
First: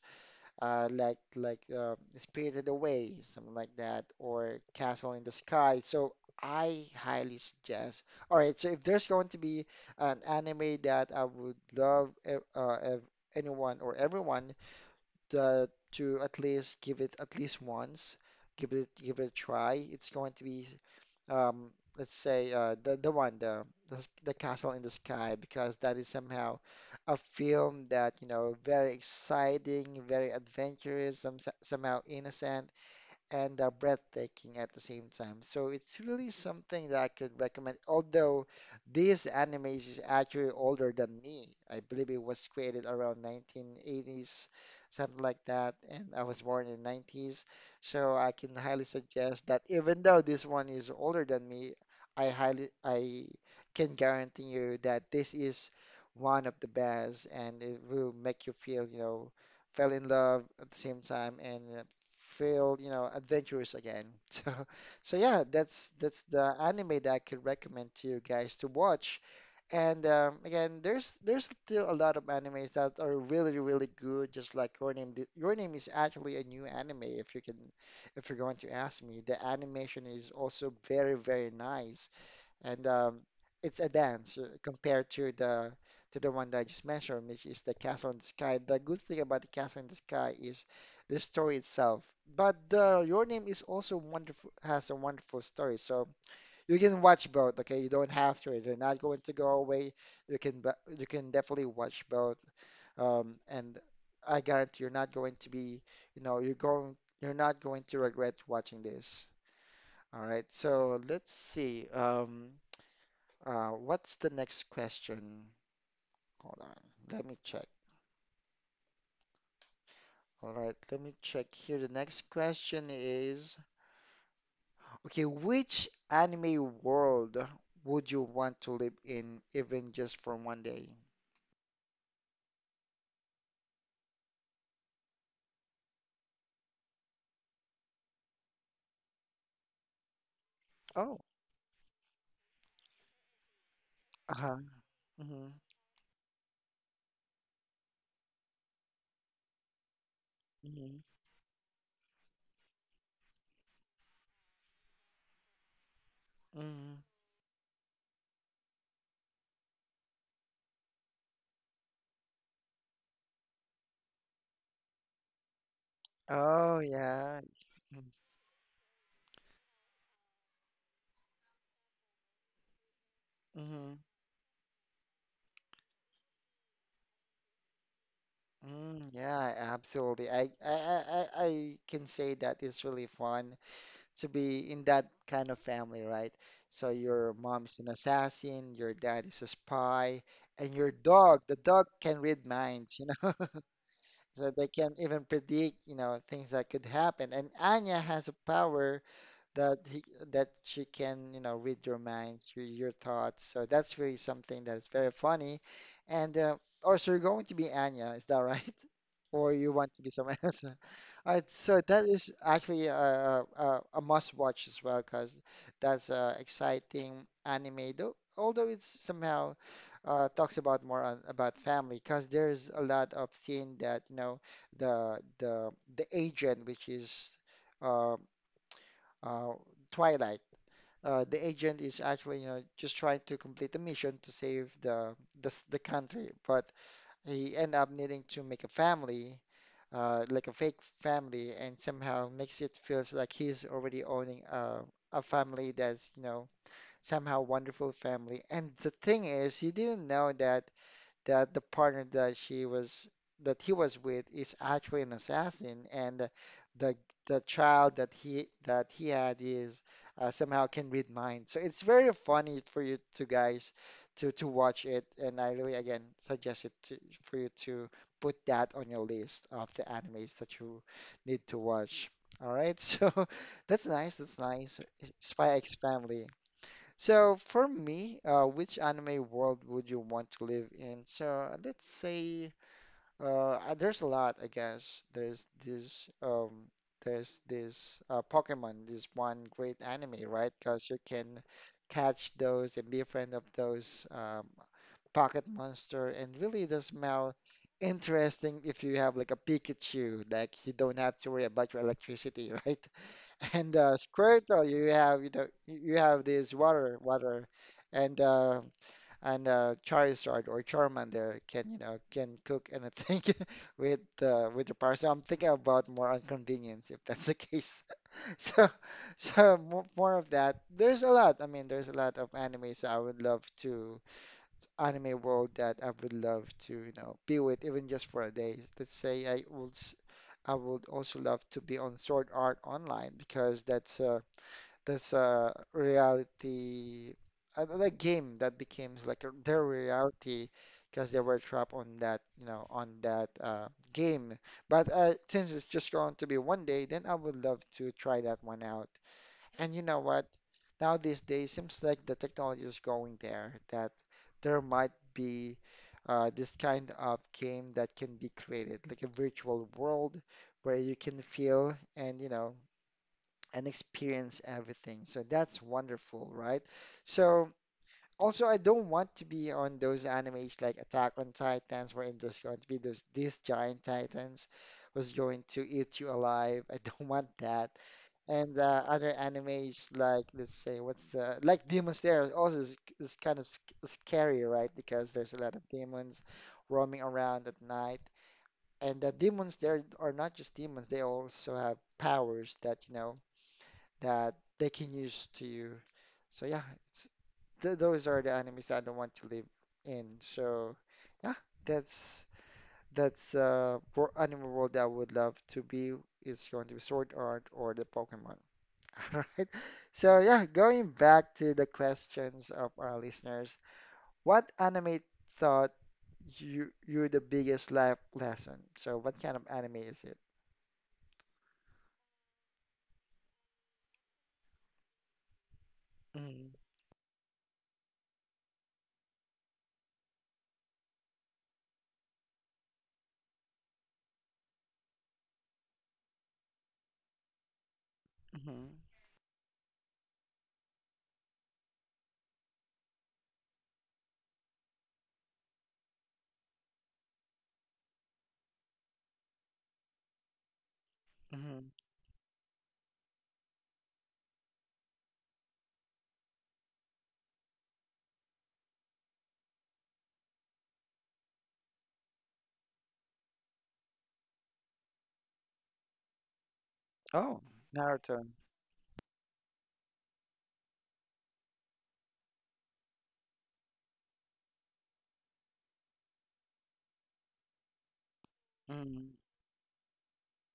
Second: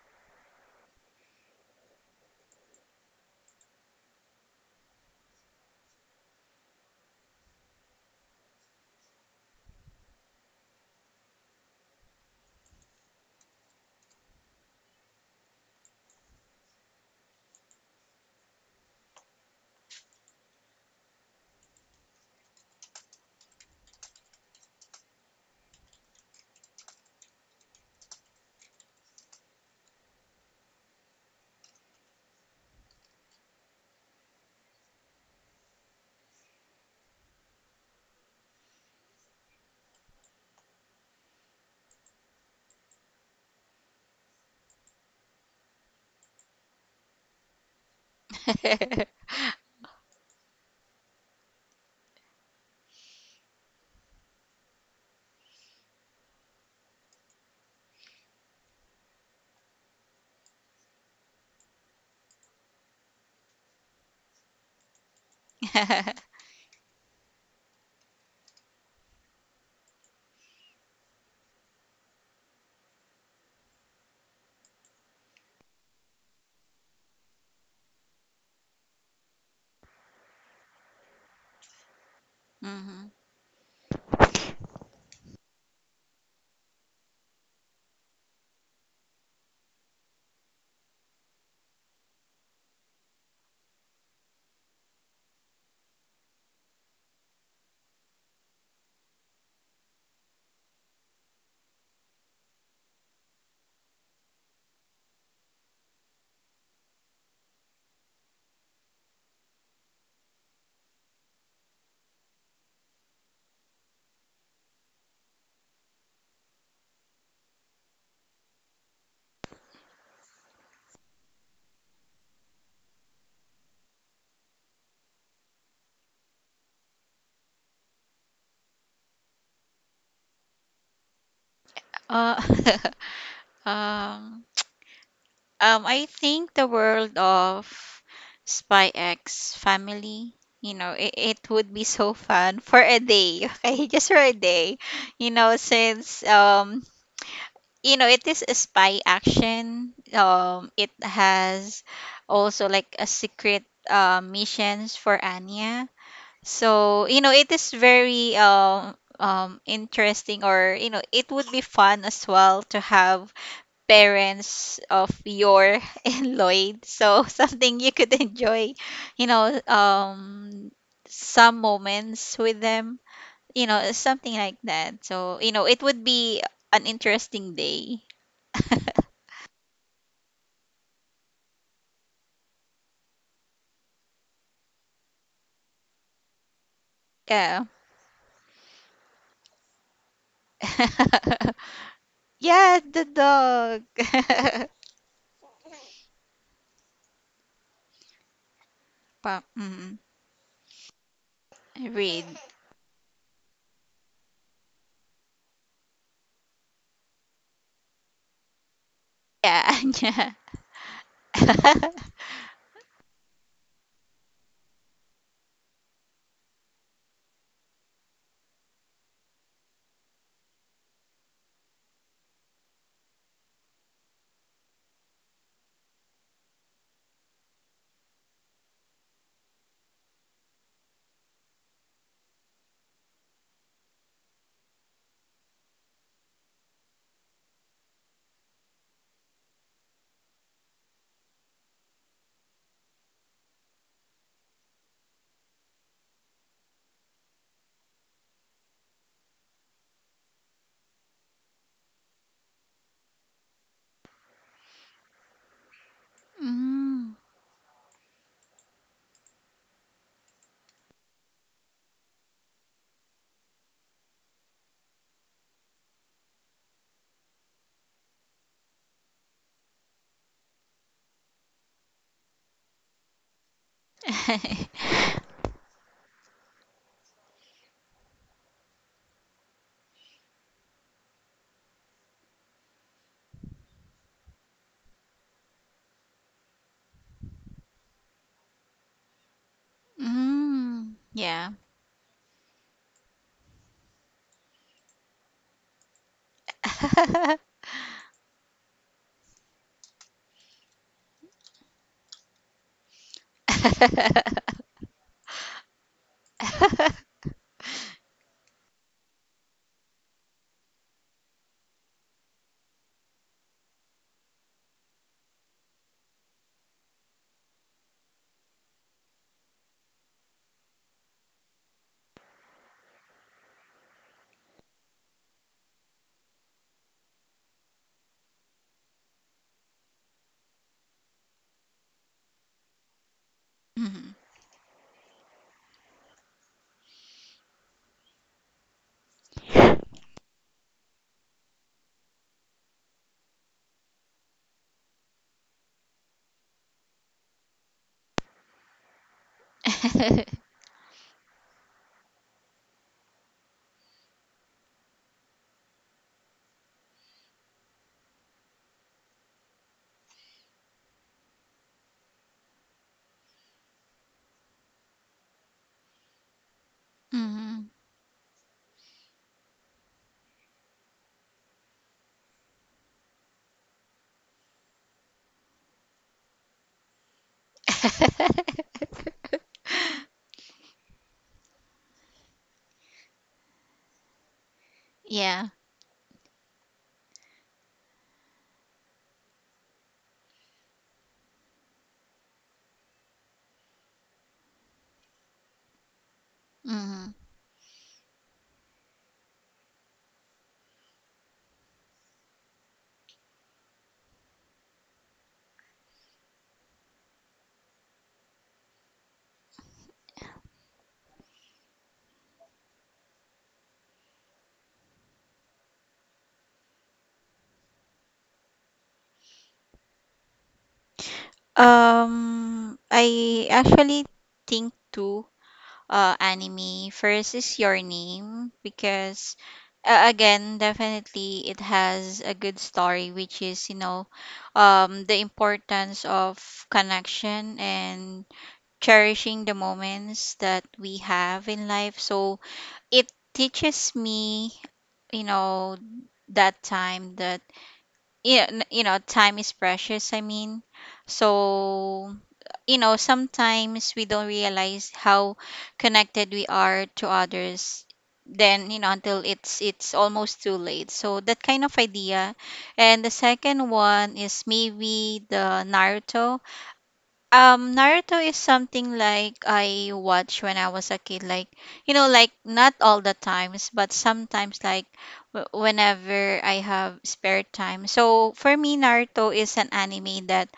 Speaker 1: uh, like like uh, Spirited Away, something like that, or Castle in the Sky. So I highly suggest. All right, so if there's going to be an anime that I would love e- uh, ev anyone or everyone to, to at least give it at least once, give it give it a try, it's going to be um, let's say uh, the the one the, the the Castle in the Sky, because that is somehow a film that you know very exciting, very adventurous, some, somehow innocent, and uh, breathtaking at the same time. So it's really something that I could recommend. Although this anime is actually older than me, I believe it was created around nineteen eighties, something like that, and I was born in nineties. So I can highly suggest that even though this one is older than me, I highly I can guarantee you that this is one of the best, and it will make you feel, you know, fell in love at the same time, and uh, feel, you know, adventurous again. So, so yeah, that's that's the anime that I could recommend to you guys to watch. And um, again, there's there's still a lot of animes that are really really good. Just like your name, Th- your name is actually a new anime. If you can, if you're going to ask me, the animation is also very very nice, and
Speaker 2: Hmm.
Speaker 1: um, it's a dance uh, compared to the to the one that I just mentioned, which is the Castle in the Sky. The good thing about the Castle in the Sky is the story itself, but uh, Your Name is also wonderful, has a wonderful story. So you can watch both. Okay, you don't have to. They're not going to go away. You can bu- you can definitely watch both, um, and I guarantee you're not going to be, you know, you're going you're not going to regret watching this. All right, so let's see. Um, uh, what's the next question? Hold on, let me check. All right, let me check here. The next question is, okay, which anime world would you want to live in, even just for one day?
Speaker 2: uh um Um, I think the world of Spy X Family. You know, it,
Speaker 1: Oh,
Speaker 2: it would be so fun for a day. Okay, just for a
Speaker 1: uh-huh.
Speaker 2: day. You
Speaker 1: Mm-hmm,
Speaker 2: know, since um, you know, it is a spy action. Um, it
Speaker 1: hmm,
Speaker 2: has also like a secret uh, missions for Anya.
Speaker 1: mm-hmm.
Speaker 2: So you know, it is very um um interesting, or you know, it would be fun as well to have parents of your and
Speaker 1: Oh,
Speaker 2: Lloyd. So
Speaker 1: yeah.
Speaker 2: something you
Speaker 1: Mm.
Speaker 2: could enjoy, you know, um some moments with them, you know,
Speaker 1: Mm-hmm,
Speaker 2: something like that. So, you know, it would be an interesting day.
Speaker 1: mm, yeah, absolutely. I, I, I, I I can say that it's really fun to be in that kind of family, right? So your
Speaker 2: Yeah.
Speaker 1: mom is an assassin, your dad is a spy, and your dog, the dog can read
Speaker 2: Yeah,
Speaker 1: minds,
Speaker 2: the
Speaker 1: you know?
Speaker 2: dog.
Speaker 1: So they can even predict, you know, things that could happen. And Anya has a power
Speaker 2: Pa-
Speaker 1: that
Speaker 2: mm,
Speaker 1: he, that she can, you know, read your
Speaker 2: read.
Speaker 1: minds, read your thoughts. So that's really something that is very funny. And uh, oh, so you're going to be Anya, is that right? Or you
Speaker 2: Yeah,
Speaker 1: want to be
Speaker 2: yeah.
Speaker 1: someone else? Uh, so that is actually a, a, a a must watch as well, because that's uh, exciting anime, though, although it's somehow uh, talks about more on, about family, because there's a lot of scene that, you know, the the the agent, which is uh, uh, Twilight. Uh, the agent is actually, you know, just trying to complete the mission to save the the, s- the country, but he end up needing to make a family, uh, like a fake family, and somehow makes it feels like he's already owning a a family that's, you know, somehow wonderful family. And the thing is, he didn't know that that the partner that she was that he was with is actually an assassin, and the
Speaker 2: Mm.
Speaker 1: the child that he that he had is uh, somehow can read minds. So it's very funny for you two guys to to watch it. And I really again suggest it to, for you to put that on your list of the animes that you need to watch. All right. So that's nice. That's nice. Spy X Family. So for me, uh, which anime world would you want to live in? So let's say uh, uh, there's a lot, I guess. There's this um, there's this uh, Pokemon, this one great anime, right? Because
Speaker 2: Mm,
Speaker 1: you can
Speaker 2: yeah.
Speaker 1: catch those and be a friend of those um, pocket monster, and really the smell interesting if you have like a Pikachu, like you don't have to worry about your electricity, right? And uh, Squirtle, you have you know you you have this water water, and uh, and uh, Charizard or Charmander can you know can cook anything with uh, with the power. So I'm thinking about more on convenience if that's the case. So so mo- more of that. There's a lot. I mean, there's a lot of anime. So I would love to anime world that I would love to you know be with even just for a day. Let's say I would. s- I would also love to be on Sword Art Online, because that's
Speaker 2: Mhm.
Speaker 1: uh, there's a reality, a a game that became like a- their reality, because they were trapped on that, you know, on that uh, game. But uh, since it's just going to be one day, then I would love to try that one out. And you know what? Now these days, seems like the technology is going there that there might be uh, this kind of game that can be created, like a virtual world where you can feel and you know and experience everything. So that's wonderful, right? So
Speaker 2: Mhm.
Speaker 1: also, I don't want to be on those animes like Attack on Titans, wherein there's going to be those these giant titans who's going to eat you alive. I don't want that. And uh, other animes like let's say what's the like Demon Slayer also is, is kind of sc- scary, right? Because there's a
Speaker 2: Yeah.
Speaker 1: lot of demons roaming around at night. And the demons there are not just demons; they also have powers that you know that they can use to you. So yeah, it's,
Speaker 2: Mhm.
Speaker 1: th those are the enemies that I don't want to live in. So yeah, that's that's uh animal world that I would love to be. It's going to be Sword Art or the Pokemon. All right. So yeah, going back to the questions of our listeners, what anime thought you you the biggest life lesson? So what kind of anime is it?
Speaker 2: Um, I actually think two uh
Speaker 1: Mm-hmm.
Speaker 2: anime. First is Your Name because uh, again, definitely it has a good story, which is, you know, um, the importance of connection and
Speaker 1: Mm-hmm.
Speaker 2: cherishing the moments that we have in life. So it teaches me, you know, that time that, yeah, n- you know time is precious, I mean. So you know sometimes we don't realize how connected we are to others, then you know until it's it's almost too late, so that kind of idea. And the second one is maybe the Naruto.
Speaker 1: Oh,
Speaker 2: um, Naruto
Speaker 1: Naruto.
Speaker 2: is something like I watch when I was a kid, like, you know, like not all the times, but sometimes, like w- whenever I have spare time. So for me, Naruto is an anime that,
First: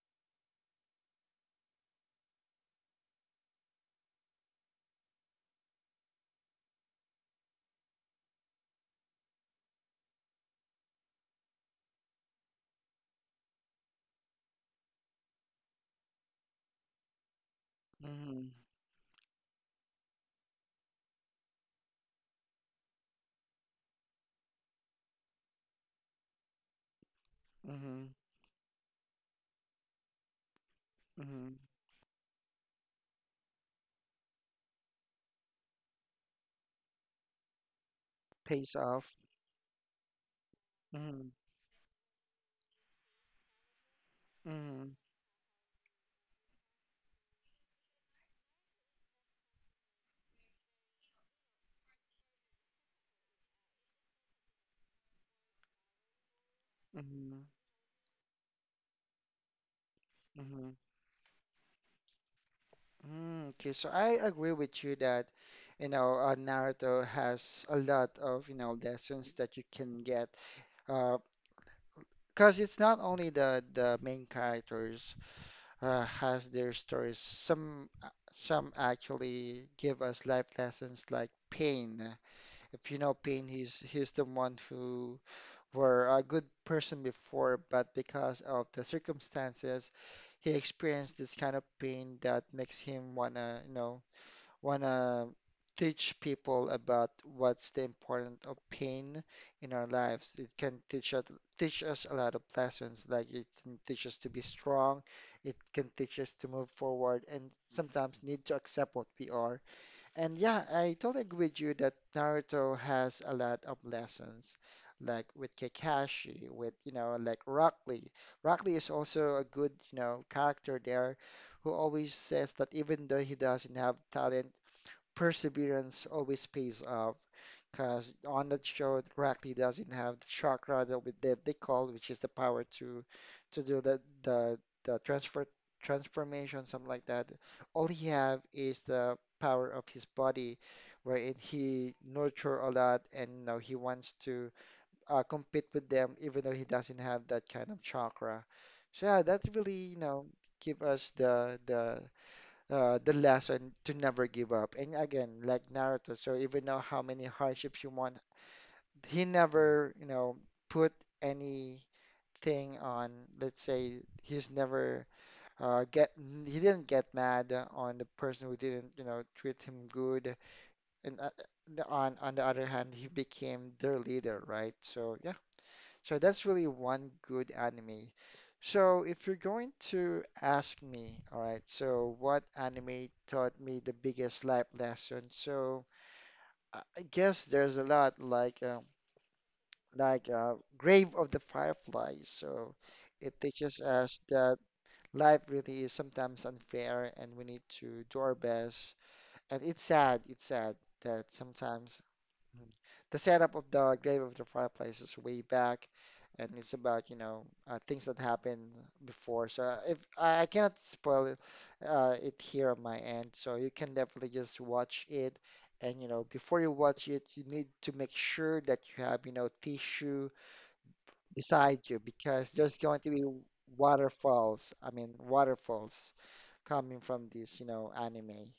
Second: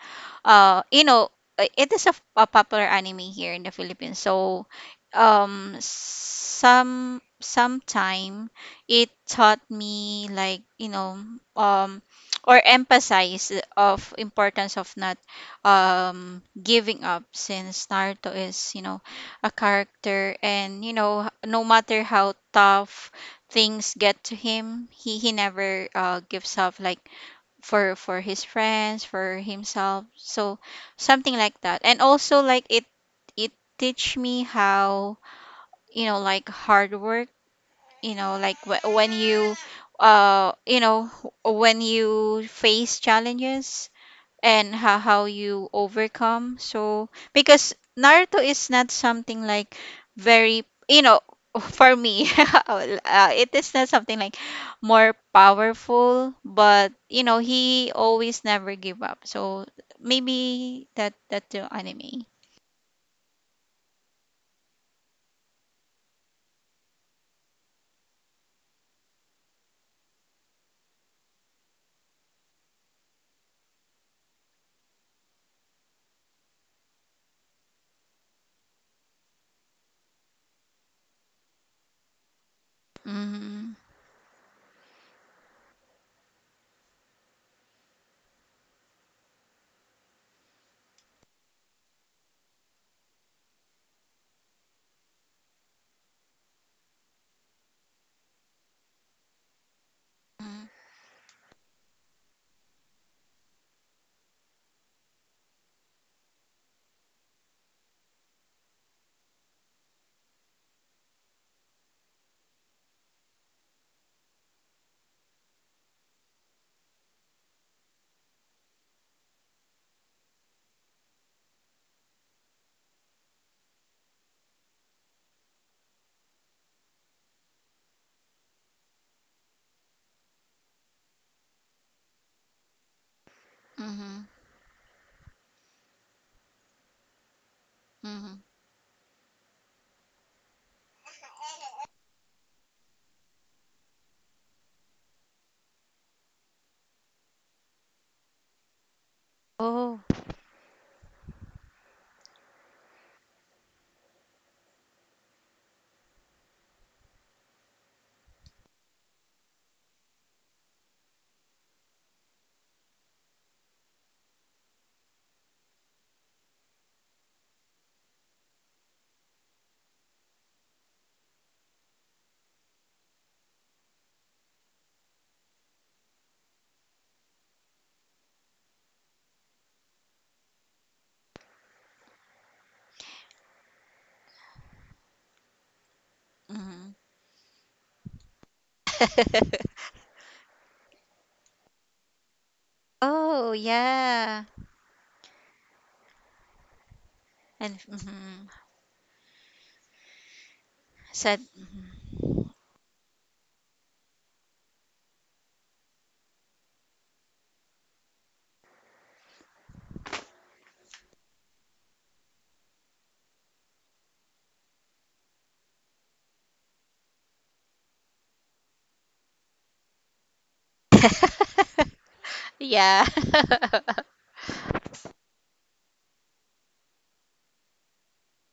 Speaker 2: uh you know uh, it is a, f- a popular anime here in the Philippines, so um some sometime it taught me, like, you know um or emphasize of importance of not um giving up, since Naruto
Speaker 1: Mm-hmm.
Speaker 2: is, you know a character, and you know no matter how tough things get to him, he he never uh gives up, like, for
Speaker 1: Mm-hmm.
Speaker 2: for his friends, for himself, so something
Speaker 1: Mm-hmm.
Speaker 2: like that. And also, like it it teach me how, you know like hard work, you know like
Speaker 1: Pays
Speaker 2: wh- when
Speaker 1: off.
Speaker 2: you, uh you know
Speaker 1: Mm-hmm.
Speaker 2: when you face challenges, and
Speaker 1: Mm-hmm.
Speaker 2: how, how you overcome. So because Naruto is not something like very, you know for me, uh, it is not something like more powerful, but you
Speaker 1: Mm-hmm.
Speaker 2: know he always never give up, so
Speaker 1: Mm-hmm.
Speaker 2: maybe that that the anime.
Speaker 1: Mm, okay, so I agree with you that, you know, uh, Naruto has a lot of, you know, lessons that you can get. Uh, because it's not only the the main characters uh, has their stories. Some uh, some actually give us life lessons like Pain. If you know Pain, he's
Speaker 2: Mm-hmm.
Speaker 1: he's the one who were a good person before, but because of the circumstances, he experienced this kind of pain that makes him wanna, you know, wanna teach people about what's the importance of pain in our lives. It can teach us teach us a lot of lessons, like it can teach us to be strong, it can teach us to move forward, and sometimes need to accept what we are and yeah, I totally agree with you that Naruto has a lot of lessons, like with Kakashi, with, you know, like Rock Lee. Rock Lee is also a good, you know, character there who always says that even though he doesn't have talent, perseverance always pays off because on that show, Rackley doesn't have the chakra that we that they call, which is the power to to do the
Speaker 2: Mm-hmm.
Speaker 1: the the transfer transformation, something like that. All he have
Speaker 2: Mm-hmm.
Speaker 1: is the power of his body, wherein he nurture a lot, and you know, he wants to uh, compete with them, even though he doesn't have that kind of chakra. So yeah, that really, you
Speaker 2: Oh.
Speaker 1: know, give us the the uh, the lesson to never give up. And again, like Naruto, so even though how many hardships you want, he never, you know, put anything on, let's say he's never uh, get he didn't get mad on the person who didn't, you know, treat him good. And uh, on on the other hand, he became their leader, right? So yeah. So that's really one good anime. So if you're going to ask me, all right, so what anime taught me the biggest life lesson? So I I
Speaker 2: Mm-hmm.
Speaker 1: guess there's a lot like uh, like uh, Grave of the Fireflies. So it
Speaker 2: Oh
Speaker 1: teaches us
Speaker 2: yeah.
Speaker 1: that life really is sometimes unfair and we need
Speaker 2: And
Speaker 1: to do our
Speaker 2: mm-hmm.
Speaker 1: best. And it's sad, it's sad that
Speaker 2: Said.
Speaker 1: sometimes Mhm. The setup of the grave of the fireflies is way back, and it's about, you know, uh, things that happened before. So uh, if I I cannot spoil it, uh, it here on my end, so you can definitely just watch it. And you know, before you watch it, you need to make sure that you have, you know, tissue beside you because there's going to
Speaker 2: Yeah.
Speaker 1: be waterfalls. I mean, waterfalls coming from this, you know, anime.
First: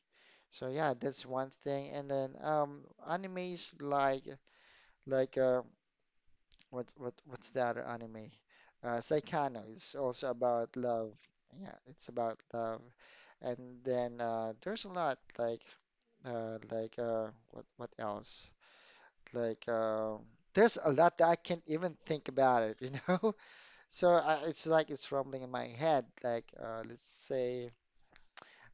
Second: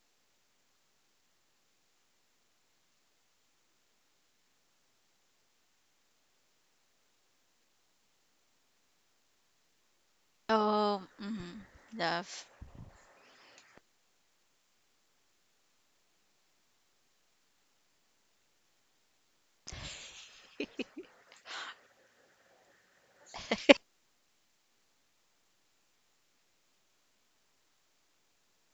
Speaker 1: So yeah, that's one thing. And then um, animes like. Like uh, what what what's the other anime? Uh, Saikano is also about
Speaker 2: Oh.
Speaker 1: love. Yeah,
Speaker 2: Mm-hmm.
Speaker 1: it's about
Speaker 2: Love.
Speaker 1: love. And then uh, there's a lot like uh, like uh, what what else? Like uh, there's a lot that I can't even think about it, you know? So I, it's like it's rumbling in my head. Like uh, let's say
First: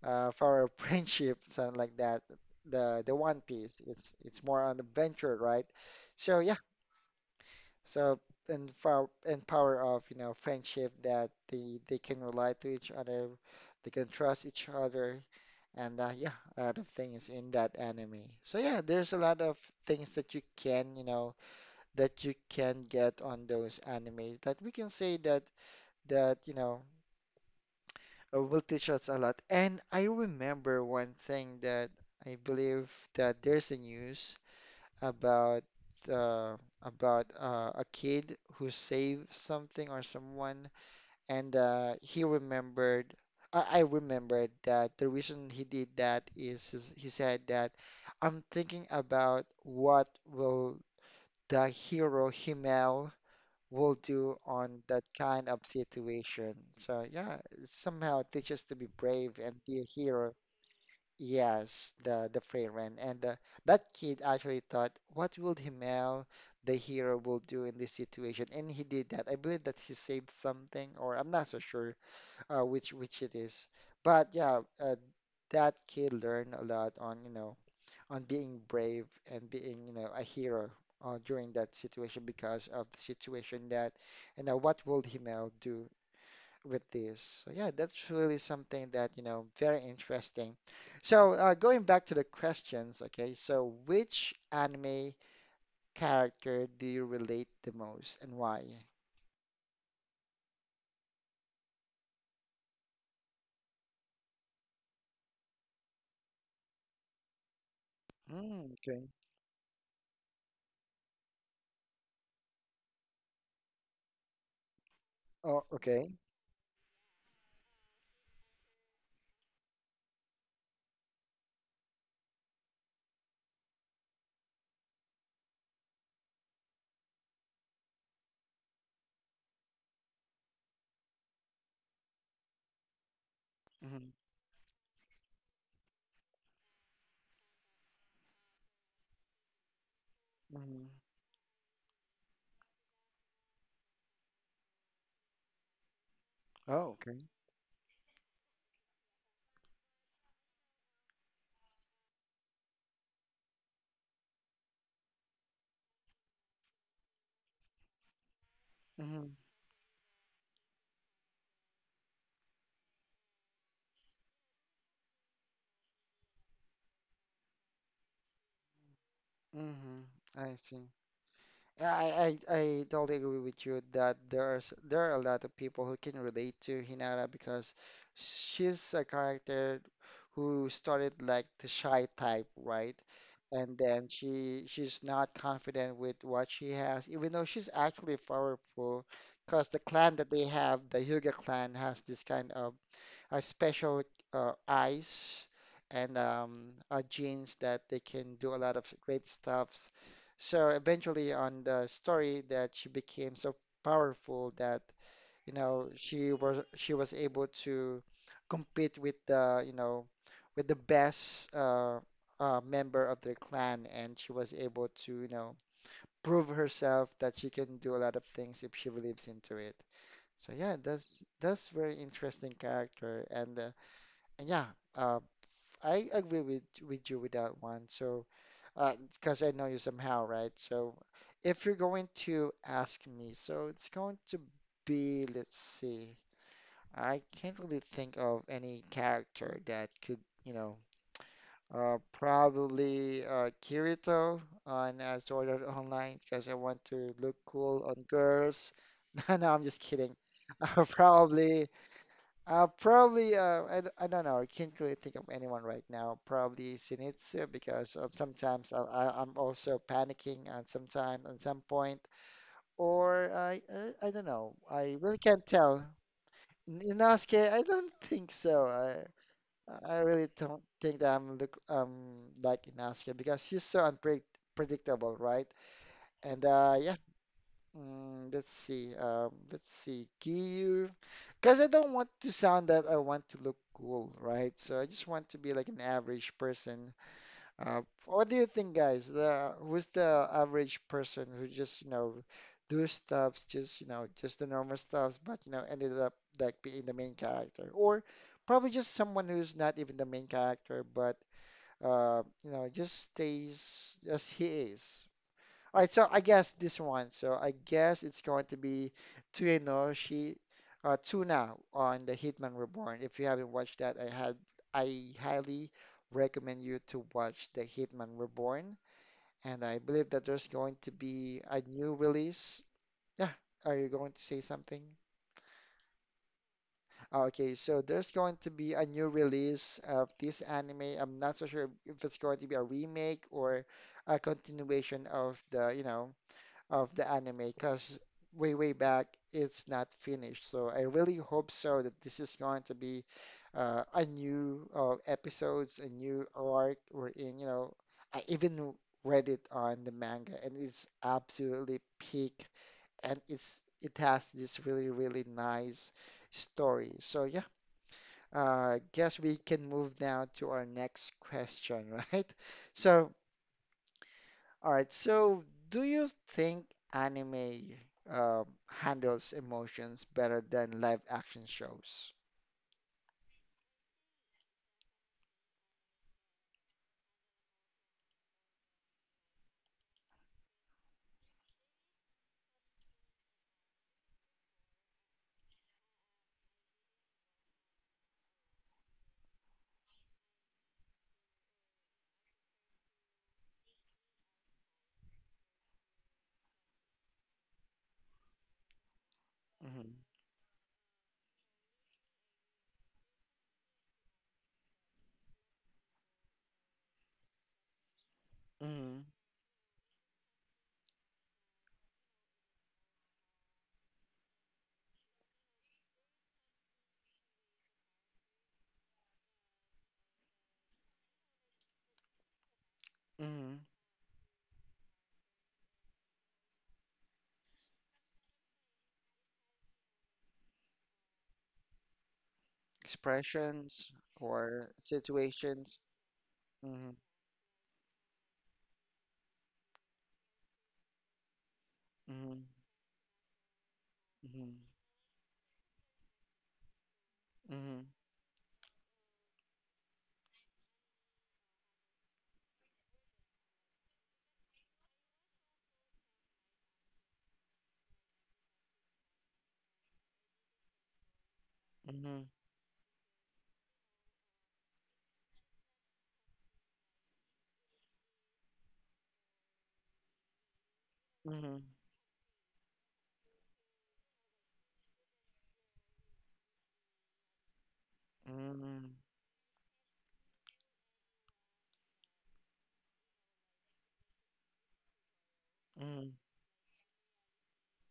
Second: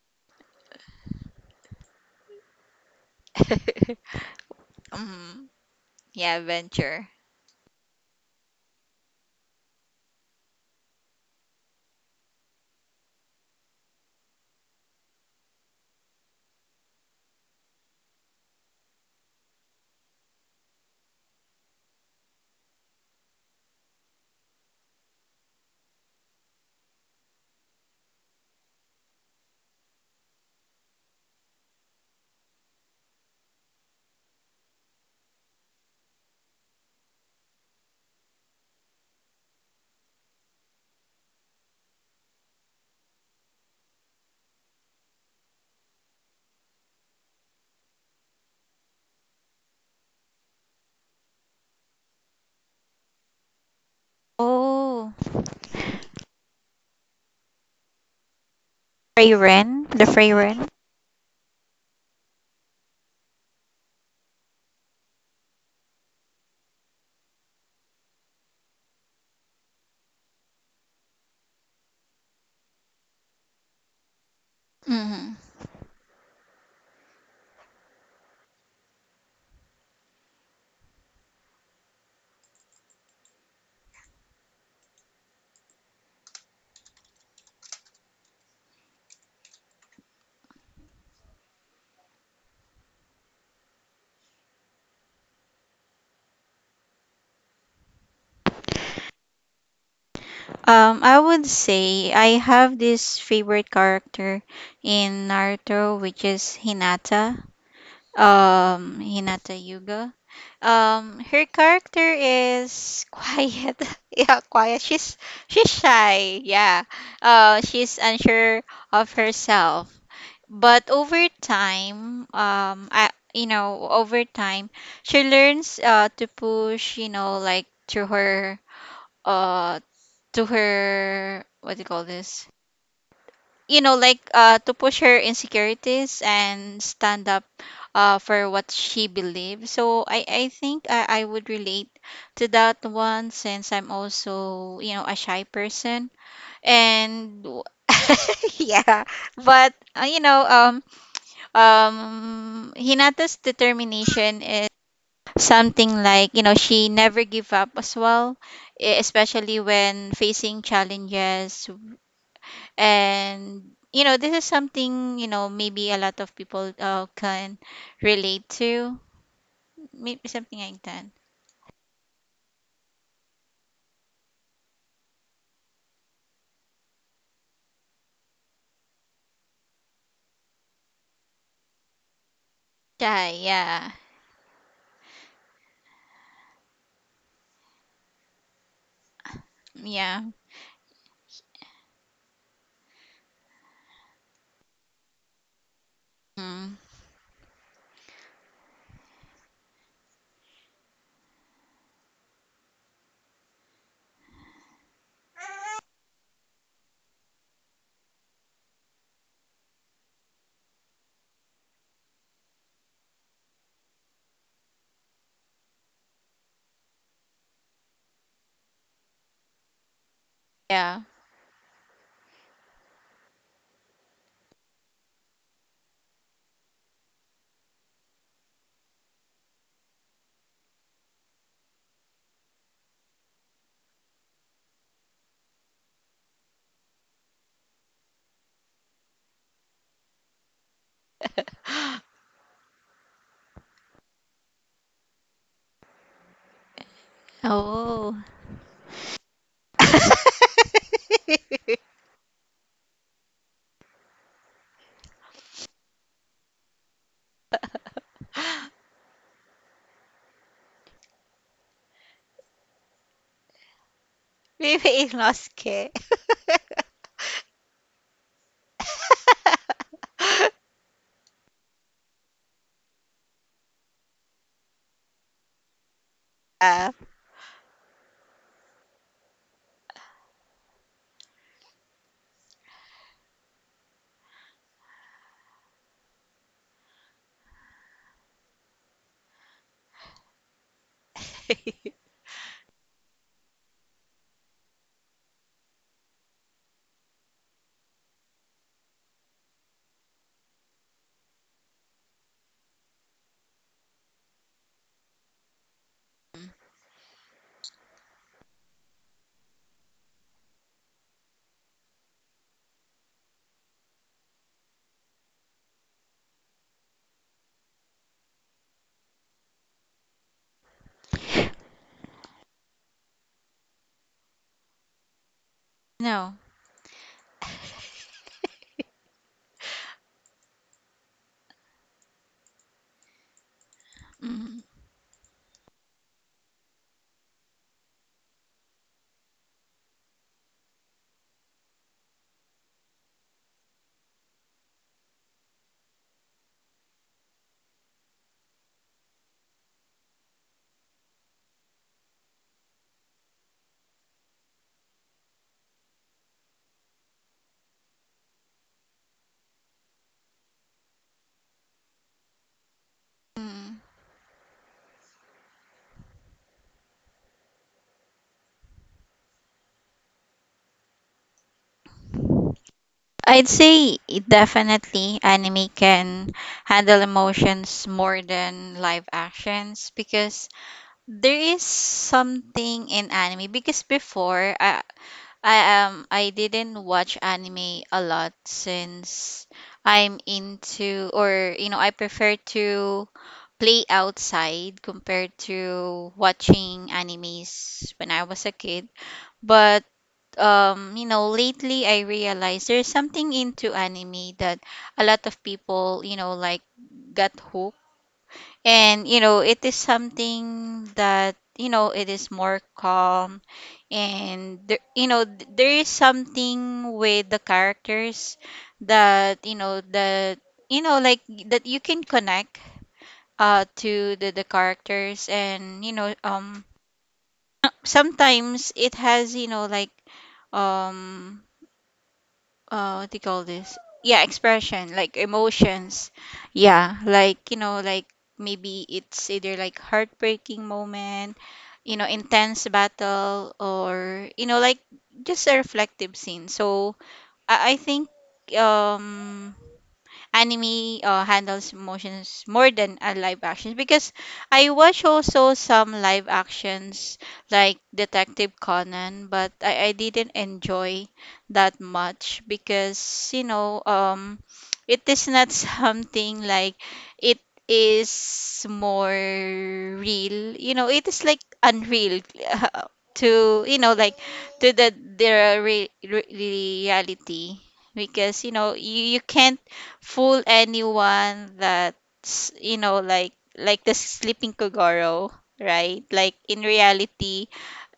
Speaker 1: uh, for our friendship, something like that. The the One Piece. It's it's more an adventure,
Speaker 2: Mm,
Speaker 1: right?
Speaker 2: yeah,
Speaker 1: So yeah.
Speaker 2: adventure.
Speaker 1: So and for and power of you know friendship that they they can rely to each other, they can trust each other, and uh, yeah, a lot of things in that anime. So yeah, there's a lot of things that you can you know that you can get on those animes that we can say that that you know uh, will teach us a lot. And I remember one thing that I believe that there's a news about uh, about uh, a kid who saved something or someone, and uh, he remembered. I, I remembered that the reason he did that is, is he said that I'm thinking about what will the hero Himmel will do on that
Speaker 2: Oh,
Speaker 1: kind of situation. So yeah, somehow it teaches to be brave and be a
Speaker 2: Freyren, the
Speaker 1: hero.
Speaker 2: Freyren.
Speaker 1: Yes, the the Freyren and uh, that kid actually thought, what will Himmel, the hero, will do in this situation, and he did that. I believe that he saved something, or I'm not so sure uh, which which it is. But yeah, uh,
Speaker 2: Hmm.
Speaker 1: that kid learned a lot on you know on being brave and being you know a hero uh, during that situation because of the situation that you know what will Himmel do with this. So yeah, that's really something that, you know, very interesting. So uh, going back to the questions, okay, so which anime character do you relate the most and why?
Speaker 2: Um, I would say I have this favorite character in Naruto, which is Hinata.
Speaker 1: Mm,
Speaker 2: Um,
Speaker 1: okay.
Speaker 2: Hinata Yuga. Um, her character is quiet. Yeah, quiet. She's
Speaker 1: Oh,
Speaker 2: she's
Speaker 1: okay.
Speaker 2: shy. Yeah. Uh, she's unsure of herself. But over time, um i you know over time she learns uh to push, you know like to her, uh to her, what do you call this, you know
Speaker 1: Mm-hmm.
Speaker 2: like uh to push her insecurities and stand up uh for what she believes. So i i think
Speaker 1: Mm-hmm.
Speaker 2: i, I would relate to that one, since I'm also, you know a shy person
Speaker 1: Oh, okay.
Speaker 2: and yeah. But uh, you know um um Hinata's determination is something like, you know she never give up as well, e-
Speaker 1: Mm-hmm.
Speaker 2: especially when facing challenges. And you know, this is something, you know, maybe a lot of people uh, can relate to,
Speaker 1: Mm-hmm.
Speaker 2: maybe something
Speaker 1: I
Speaker 2: like
Speaker 1: see.
Speaker 2: that.
Speaker 1: Yeah, I, I, I totally agree with you that there's there are a lot of people who can relate to Hinata because she's a character who started like the shy type, right?
Speaker 2: Yeah,
Speaker 1: And
Speaker 2: yeah,
Speaker 1: then she she's not confident with what she has, even though she's actually powerful, because the
Speaker 2: yeah.
Speaker 1: clan that they have, the Hyuga clan, has this kind of a special uh, eyes and
Speaker 2: Mm,
Speaker 1: um, uh, genes that they can do a lot of great stuffs. So eventually, on the story, that she became so powerful that you know she was she was able to compete with the you know with the best uh, uh, member of their clan, and she was able to you know prove herself that she can do a lot of things if she believes into it. So yeah,
Speaker 2: yeah.
Speaker 1: that's that's very interesting character and. Uh, and yeah, uh, I agree with with you with that one. So, because I know you somehow, right? So, if you're going to ask me, so it's going to be, let's see, I can't really think of any character that could, you know, uh, probably uh, Kirito on uh, Sword Art Online because I want to look cool on
Speaker 2: Oh.
Speaker 1: girls. No, no, I'm just kidding. Uh, probably. Uh, probably, uh, I, d- I don't know. I can't really think of anyone right now. Probably Shinitzio because of sometimes I, I, I'm also panicking at some time, at some point. Or I, I, I don't know.
Speaker 2: Maybe
Speaker 1: I
Speaker 2: I
Speaker 1: really can't
Speaker 2: lost care.
Speaker 1: tell. N- Inosuke, I don't think so. I, I really don't think that I'm look, um, like Inosuke because he's so unpredictable, right? And uh, yeah. Mm, let's see. Um, let's see. Gear. Because I don't want to sound that I want to look cool, right? So I just want to be like an average person. Uh, what do you think, guys? The who's the average person who just, you know, do stuffs, just, you know, just the normal stuffs, but, you know, ended up like being the main character? Or probably just someone who's not even the main character, but, uh, you know, just stays as he is. All right, so I guess this one. So I guess it's going to be Tsuenoshi uh, Tsuna on the Hitman Reborn. If you haven't watched that, I had I highly recommend you to watch the Hitman Reborn. And I believe that there's going to be a new release. Yeah, are you going to say something?
Speaker 2: No.
Speaker 1: Oh, okay, so there's going to be a new release of this anime. I'm not so sure if it's going to be a remake or a
Speaker 2: Mm,
Speaker 1: continuation of the, you know of the anime because way, way back it's not finished. So I really hope so that this is going to be uh, a new uh, episodes, a new arc we're in. You know, I even read it on the manga and it's absolutely peak and it's it has this really, really nice story. So yeah, uh, guess we can move now to our next question, right? So
Speaker 2: mm.
Speaker 1: all right, so do you think anime um, handles emotions better than live action shows?
Speaker 2: I'd say it definitely anime can handle emotions more than live actions, because there is something in anime. Because before, I I um I didn't watch anime a lot, since I'm into, or you know, I prefer to play outside compared to watching animes when I was a kid. But
Speaker 1: Mm-hmm.
Speaker 2: um, you know, lately I realized there's something into anime that a lot of people, you know, like, got hooked.
Speaker 1: Mm-hmm.
Speaker 2: And, you know, it is something that, you know, it is more calm, and there, you know, th- there is something with the characters that, you know, that, you know, like, that you can connect
Speaker 1: Mm-hmm.
Speaker 2: uh to the, the characters. And, you know, um sometimes it has, you know, like, um uh what do you call this.
Speaker 1: Expressions
Speaker 2: Yeah,
Speaker 1: or
Speaker 2: expression, like
Speaker 1: situations?
Speaker 2: emotions.
Speaker 1: Mm-hmm.
Speaker 2: Yeah, like you know, like, maybe it's either like heartbreaking moment, you know,
Speaker 1: Mm-hmm.
Speaker 2: intense battle, or you know, like, just a reflective scene. So i, I
Speaker 1: Mm-hmm.
Speaker 2: think um anime uh, handles emotions more than a live action. Because I watch also some live actions like Detective Conan, but I, I didn't enjoy that
Speaker 1: Mm-hmm.
Speaker 2: much, because you know, um it is not something like, it is more real, you know, it is like
Speaker 1: Mm-hmm.
Speaker 2: unreal to, you know, like, to the, their re- re- reality. Because you know,
Speaker 1: Mm-hmm.
Speaker 2: you, you can't fool anyone. That's, you know, like like the sleeping Kogoro, right?
Speaker 1: Mm-hmm.
Speaker 2: Like in reality,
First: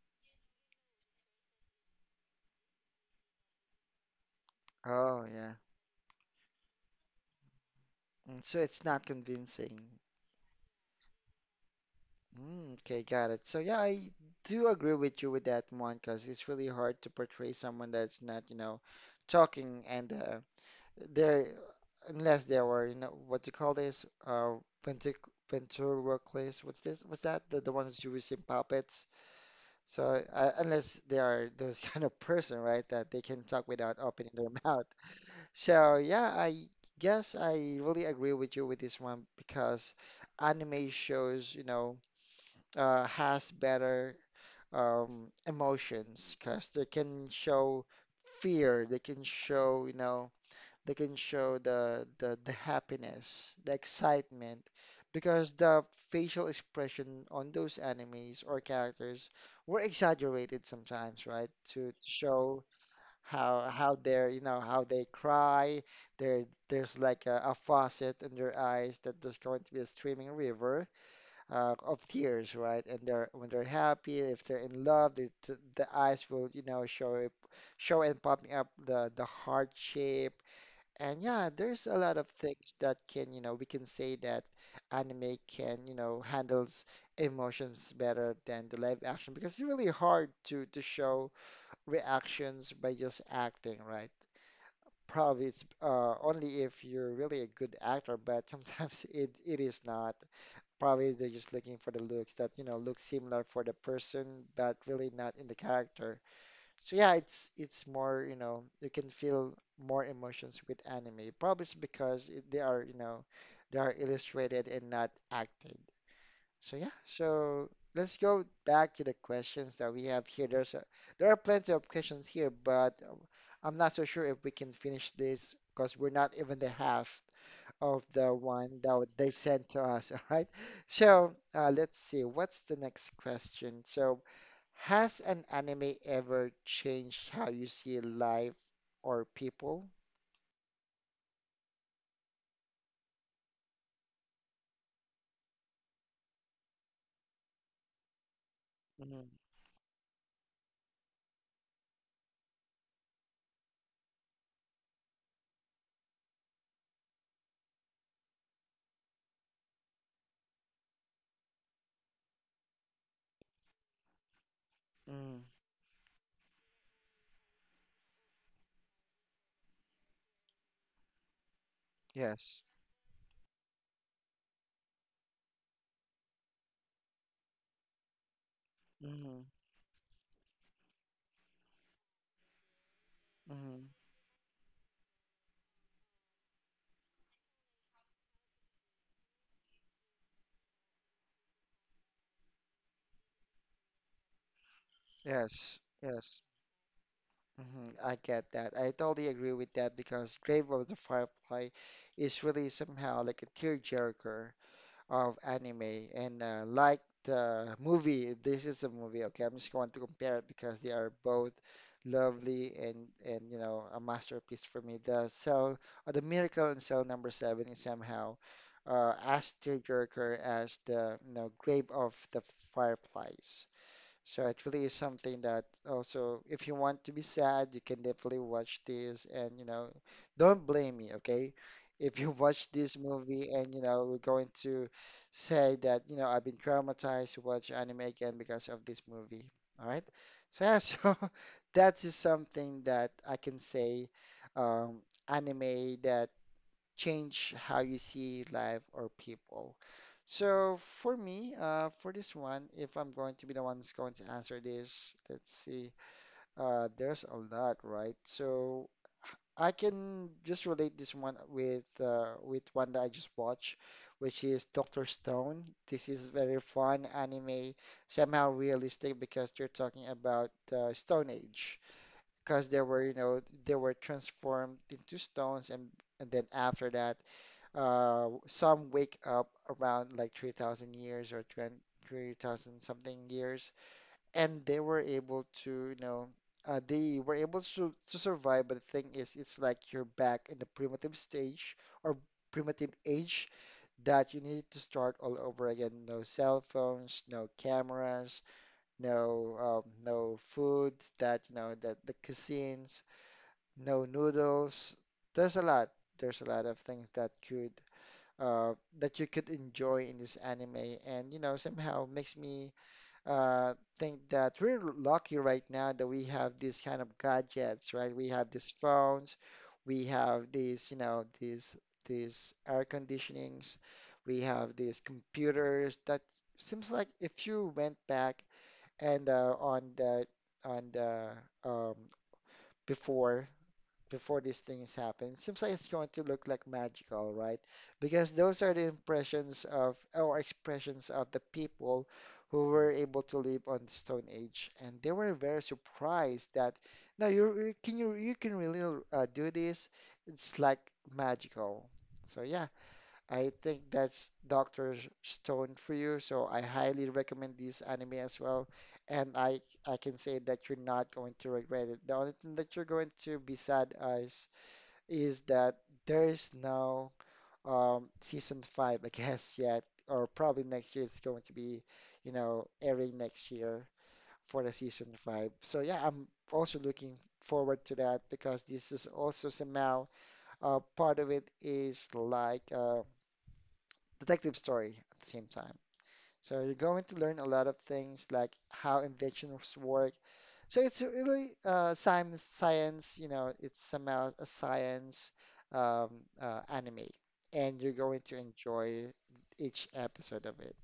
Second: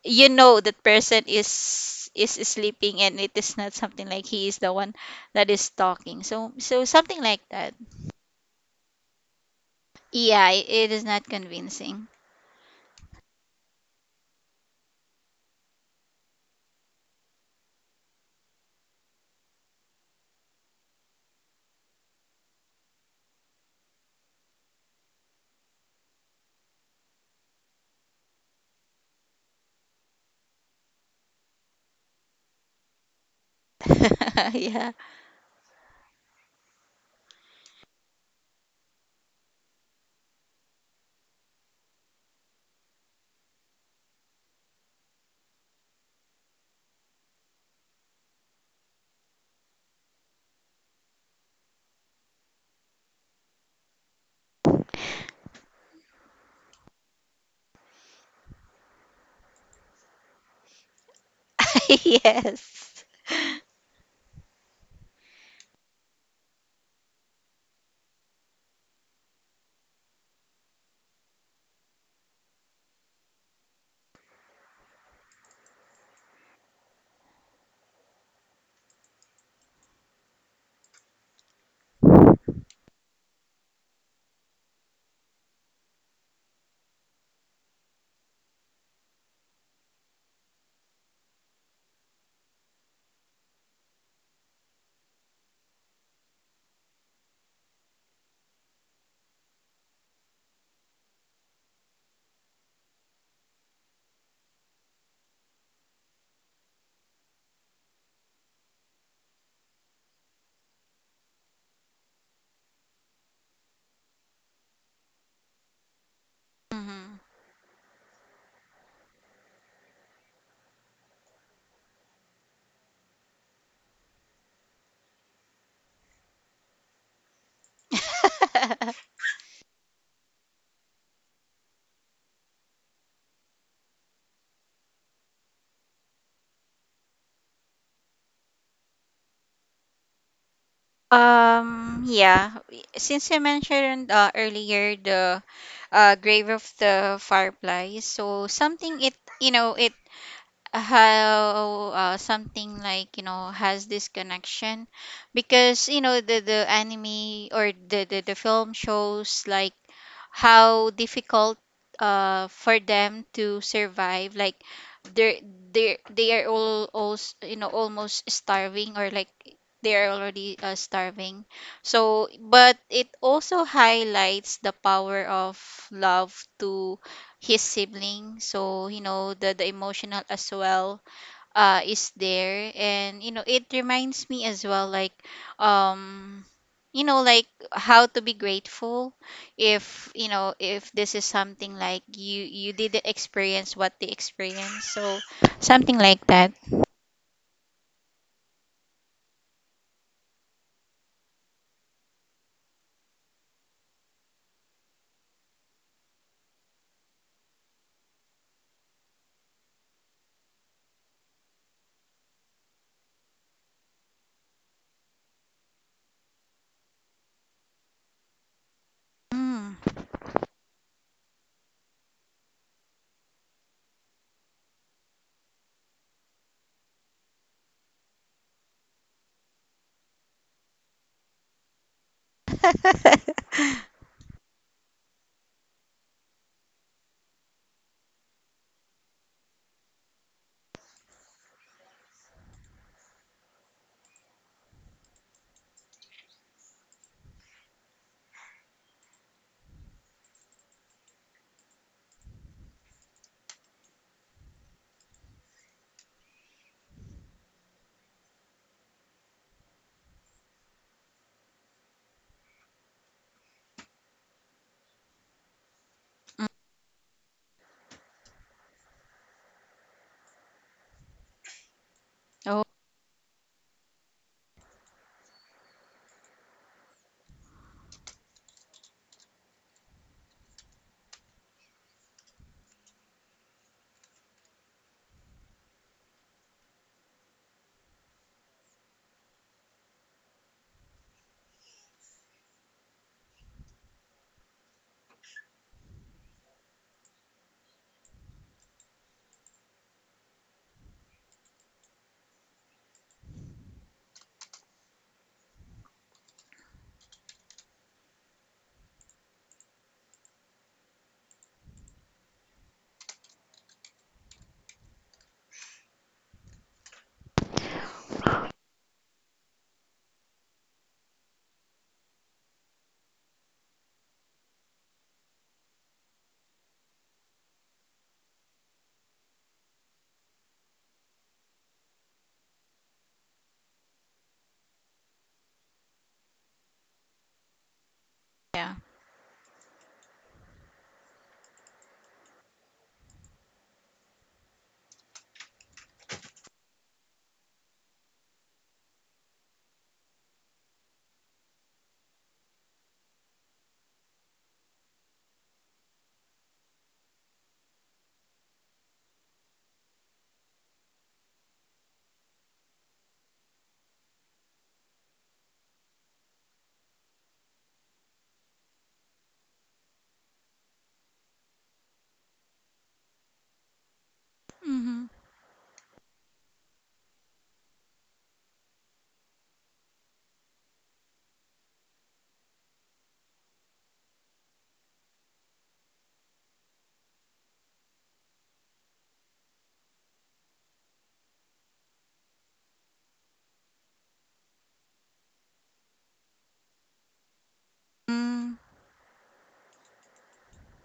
Speaker 2: you know, that person is is sleeping, and it is not something like he is the one
Speaker 1: Oh,
Speaker 2: that
Speaker 1: yeah.
Speaker 2: is talking. So, so something like that.
Speaker 1: Mm, so it's not convincing.
Speaker 2: Yeah, it, it is not convincing.
Speaker 1: Mm, okay, got it. So yeah, I do agree with you with that one because it's really hard to portray someone that's not, you know, talking and uh, there, unless there were, you know, what you call this, uh, ventric ventriloquist. What's this? What's that? The, the ones you use in puppets. So uh, unless they are those kind of person, right, that they can talk without opening their mouth.
Speaker 2: Yeah.
Speaker 1: So yeah, I guess I really agree with you with this one because anime shows, you know, uh, has better um, emotions because they can show fear, they can show, you know they can show the the the happiness, the excitement, because the facial expression on those animes or characters were exaggerated sometimes, right? To show
Speaker 2: Yes.
Speaker 1: how how they're you know how they cry. There there's like a, a faucet in their eyes that there's going to be a streaming river uh, of tears, right? And they're when they're happy, if they're in love, the the the eyes will you know show it show and popping up the the heart shape and yeah, there's a lot of things that can, you know, we can say that anime can, you know, handles emotions better than the live action because it's really hard to to show reactions by just acting, right? Probably it's uh, only if you're really a good actor, but sometimes it it is not. Probably they're just looking for the looks that, you know, look similar for the person, but really not in the character. So yeah, it's it's more, you know, you can feel more emotions with anime. Probably it's because it, they are, you know, they are illustrated and not acted. So yeah,
Speaker 2: Hmm.
Speaker 1: so let's go back to the questions that we have here. There's a, there are plenty of questions here, but um, I'm not so sure if we can finish this because we're not even the half of the one that w- they sent to us. All right. So uh, let's see. What's the next question? So, has an anime ever changed how you see life or people?
Speaker 2: Um, yeah, we- since you mentioned uh, earlier the uh, Grave of the Fireflies, so something it,
Speaker 1: Mm-hmm.
Speaker 2: you know, it, how, uh, something like, you know, has this connection. Because, you know, the the anime, or the the, the film shows like how difficult uh for them to survive. Like they're,
Speaker 1: Mm-hmm.
Speaker 2: they they are all also, you know, almost starving, or like they are already uh, starving. So,
Speaker 1: Yes.
Speaker 2: but it also highlights the power of love to his sibling. So you know,
Speaker 1: Mm-hmm.
Speaker 2: the the emotional as well uh is there. And you know, it
Speaker 1: Mm-hmm.
Speaker 2: reminds me as well, like, um you know, like, how to be grateful. If you know, if this is something like, you you didn't experience what they experienced. So
Speaker 1: Yes.
Speaker 2: something like
Speaker 1: Yes.
Speaker 2: that.
Speaker 1: Mhm, I get that. I totally agree with that because Grave of the Firefly is really somehow like a tearjerker. of anime. And uh, like the movie, this is a movie, okay, I'm just going to compare it because they are both lovely and and you know a masterpiece for me. The cell, or the miracle in cell number seven is somehow uh, as
Speaker 2: Mm.
Speaker 1: tearjerker as the you know grave of the fireflies. So it really is something that also, if you want to be sad, you can definitely watch this and, you know, don't blame me, okay? If you watch this movie and, you know, we're going to say that, you know, I've been traumatized to watch anime again because of this movie, all right? So yeah, so that is something that I can say, um, anime that change how you see life or people. So for me, uh, for this one, if I'm going to be the one who's going to answer this, let's see. Uh, there's a lot, right? So I can just relate this one with uh, with one that I just watched, which is Doctor Stone. This is very fun anime, somehow realistic because they're talking about uh, Stone Age,
Speaker 2: Oh
Speaker 1: because they were, you know, they were transformed into stones, and and then after that uh, some wake up around like three thousand years or three thousand something years, and they were able to, you know, uh, they were able to, to survive. But the thing is, it's like you're back in the primitive stage or primitive age that you need to start all over again. No cell phones, no cameras, no um, no foods that, you know, that the cuisines, no noodles. There's a lot. There's a lot of things that could uh, that you could enjoy in this anime. And, you know, somehow makes me uh, think that we're lucky right now that we have these kind of gadgets, right? We have these phones, we have these, you know, these these air conditionings, we have these computers that seems like if you went back and uh, on the on the um, before before these things happen. Seems like it's going to look like magical, right? Because those are
Speaker 2: yeah.
Speaker 1: the impressions of or expressions of the people who were able to live on the Stone Age, and they were very surprised that no, you can you you can really uh, do this. It's like magical. So yeah, I think that's Doctor Stone for you, so I highly recommend this anime as well. And I I can say that you're not going to regret it. The only thing that you're going to be sad as is that there is no um season five, I guess, yet, or probably next year it's going to be, you know, airing next year for the
Speaker 2: Mm-hmm.
Speaker 1: season five. So yeah, I'm also looking forward to that because this is also somehow uh, part of it is like uh detective story at the same time. So you're going to learn a lot of things like how inventions work. So it's really uh, science, science, you know, it's somehow a science um, uh, anime, and you're going to
Speaker 2: Mm.
Speaker 1: enjoy each episode of it.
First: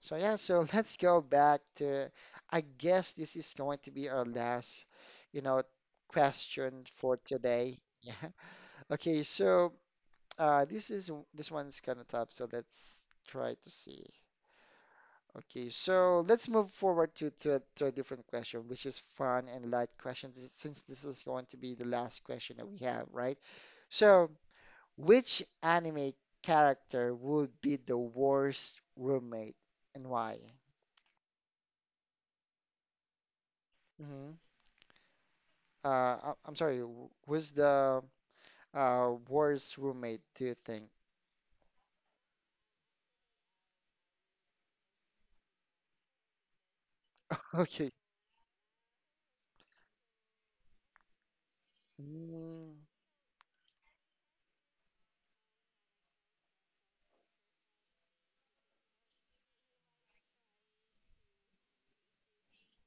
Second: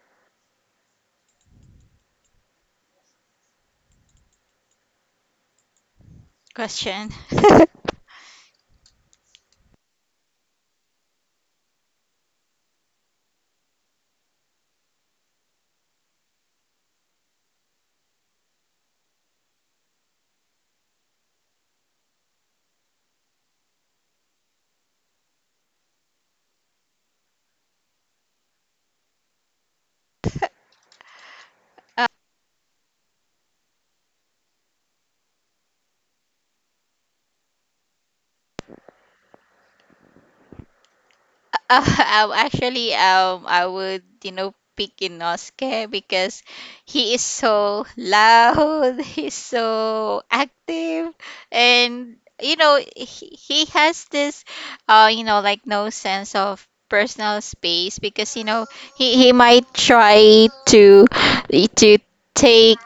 Speaker 1: So yeah, so let's go back to, I guess this is going to be our last, you know, question
Speaker 2: Question.
Speaker 1: for today. Yeah. Okay, so uh, this is this one's kind of tough, so let's try to see. Okay, so let's move forward to, to, a, to a different question, which is fun and light question, this- since this is going to be the last question that we have, right? So, which anime character would be the worst roommate and why? Hmm. Uh, I, I'm sorry, wh- who's the uh, worst roommate, do you think?
Speaker 2: Uh, um, actually, um, I would, you know, pick Inosuke because he is so
Speaker 1: Okay.
Speaker 2: loud, he's so active, and you know, he, he has this, uh, you know, like, no sense of personal space. Because you know, he he might try to to take,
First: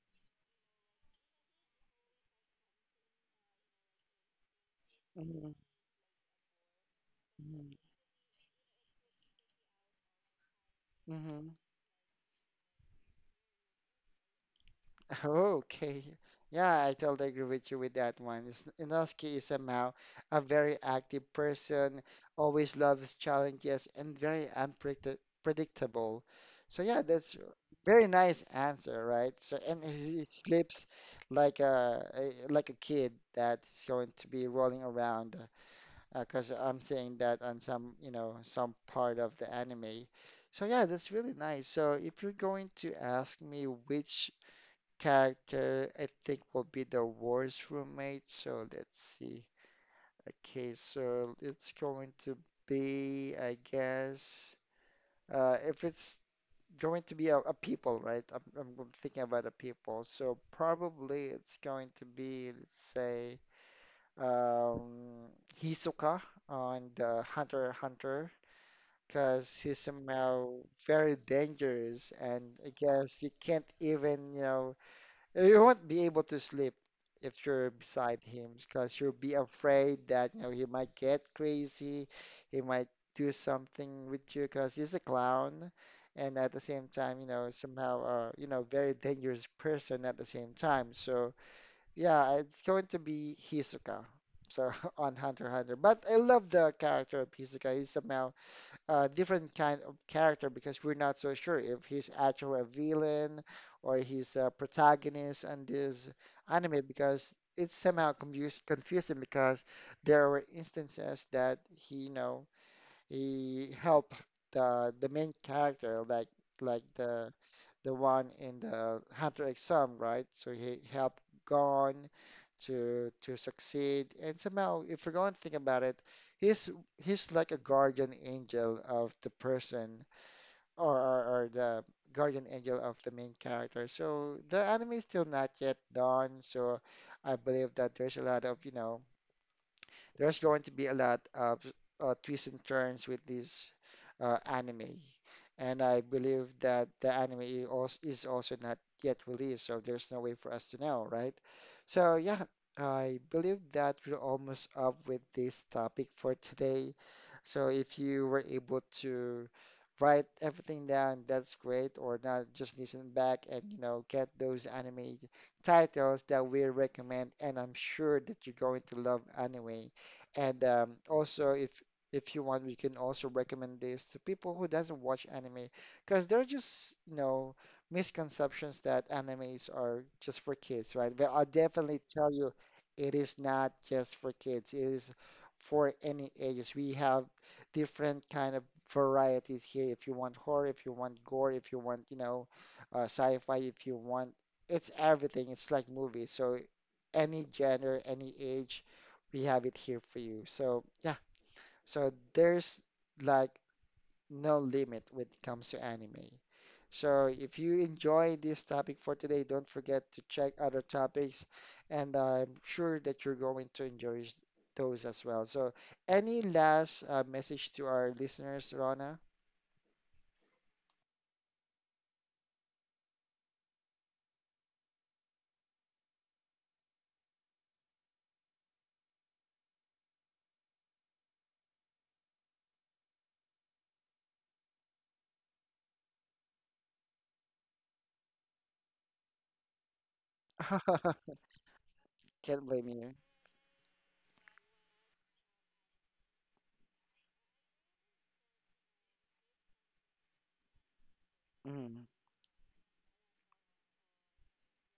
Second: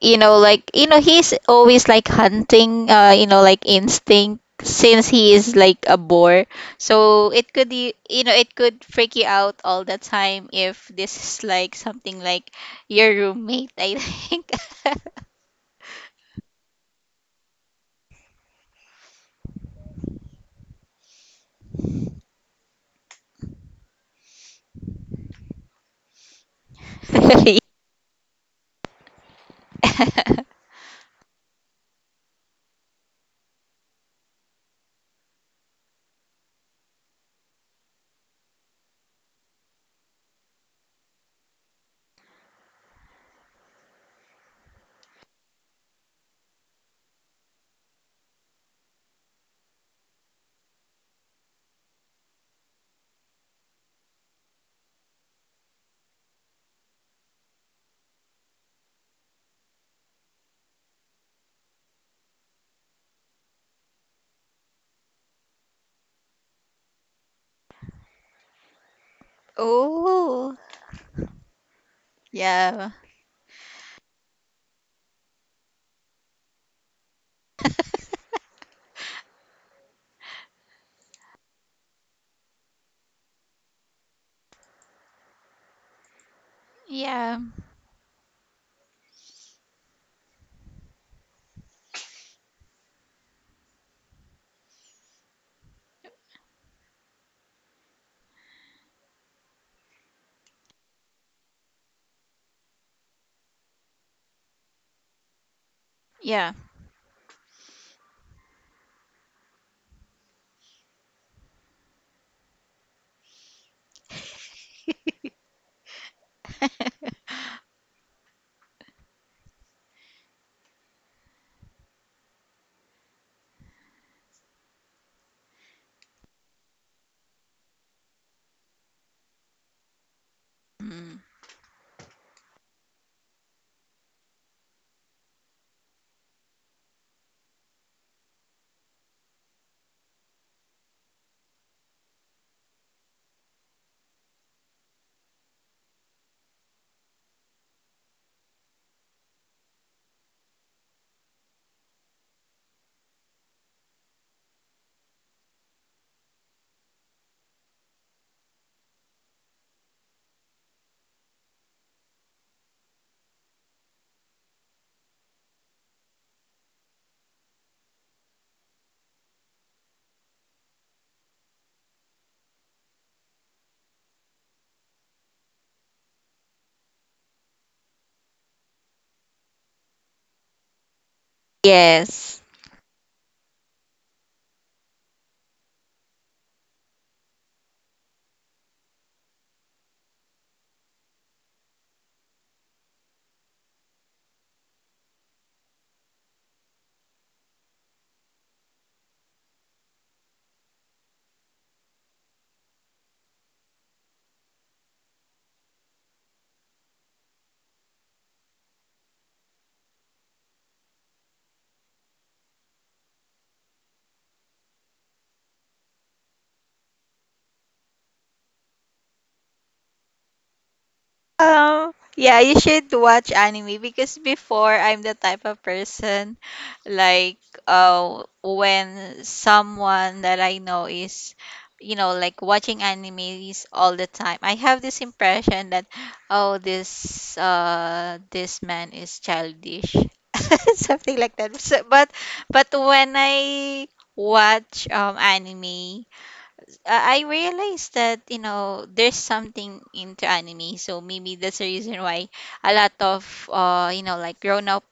Speaker 2: you know, like, you know, he's always like hunting, uh you know, like instinct, since he
Speaker 1: Mm-hmm.
Speaker 2: is like a boar. So it could y- you know, it could freak you out all the time if this is like something like your roommate, I think.
Speaker 1: Okay. Yeah, I totally agree with you with that one. Is- Inosuke is somehow a very active person, always loves challenges, and very unpredictable. Predictable. So yeah, that's a very nice answer, right? So and he he sleeps like a a- like a kid that's going to be rolling around, because I'm seeing that on some you know some part of the anime. So yeah, that's really nice. So if you're going to ask me which character I think will be the worst roommate. So let's see. Okay, so it's going to be, I guess, uh, if it's going to be a, a people, right? I'm, I'm I'm thinking about a people. So probably it's going to be, let's say, um, Hisoka on the Hunter x Hunter. Because he's somehow
Speaker 2: Oh,
Speaker 1: very dangerous, and I
Speaker 2: yeah.
Speaker 1: guess you can't even, you know, you won't be able to sleep if you're beside him because you'll be afraid that you know he might get crazy, he might do something with you because he's a clown, and at the same time, you
Speaker 2: Yeah.
Speaker 1: know, somehow, uh, you know, very dangerous person at the same time. So yeah, it's going to be Hisoka. So on Hunter x Hunter, but I love the character of Hisoka. He's somehow uh, different kind of character because we're not so sure if he's actually a villain or he's a protagonist in this
Speaker 2: Yeah.
Speaker 1: anime because it's somehow confuse, confusing because there were instances that he, you know, he helped the the main character like like the the one in the Hunter exam, right? So he helped Gon to to succeed, and somehow, if you're going to think about it, he's he's like a guardian angel of the person, or
Speaker 2: Mm.
Speaker 1: or, or the guardian angel of the main character. So the anime is still not yet done, so I believe that there's a lot of, you know there's going to be a lot of uh, twists and turns with this uh, anime. And I believe that the anime i- als- is also not yet released, so there's no way for us to know, right? So, yeah, I believe that we're almost up with this topic for today. So, if you were able to write everything down, that's great, or not, just listen back and, you know, get those anime titles that we recommend, and I'm sure that you're going to love anime. And um, also, if if you want, we can also recommend this to people who doesn't watch anime, because there are just you know misconceptions that animes are just for kids, right? But I'll definitely tell
Speaker 2: Yes.
Speaker 1: you, it is not just for kids. It is for any ages. We have different kind of varieties here. If you want horror, if you want gore, if you want you know uh, sci-fi, if you want, it's everything. It's like movies. So any gender, any age we have it here for you. So yeah, so there's like no limit when it comes to anime. So if you enjoy this topic for today, don't forget to check other topics, and I'm sure that you're going to enjoy those as well. So any last uh, message to our listeners, Rona?
Speaker 2: Um, yeah, you should watch anime. Because before, I'm the type of person, like, uh when someone that I know is, you know, like, watching animes all the time, I have this impression that, oh, this uh this man is childish. Something like that. So, but
Speaker 1: Can't
Speaker 2: but
Speaker 1: blame
Speaker 2: when
Speaker 1: you.
Speaker 2: I watch um anime, I I realized that, you know, there's something into anime. So maybe that's the
Speaker 1: Mhm,
Speaker 2: reason why a lot of, uh, you know, like, grown up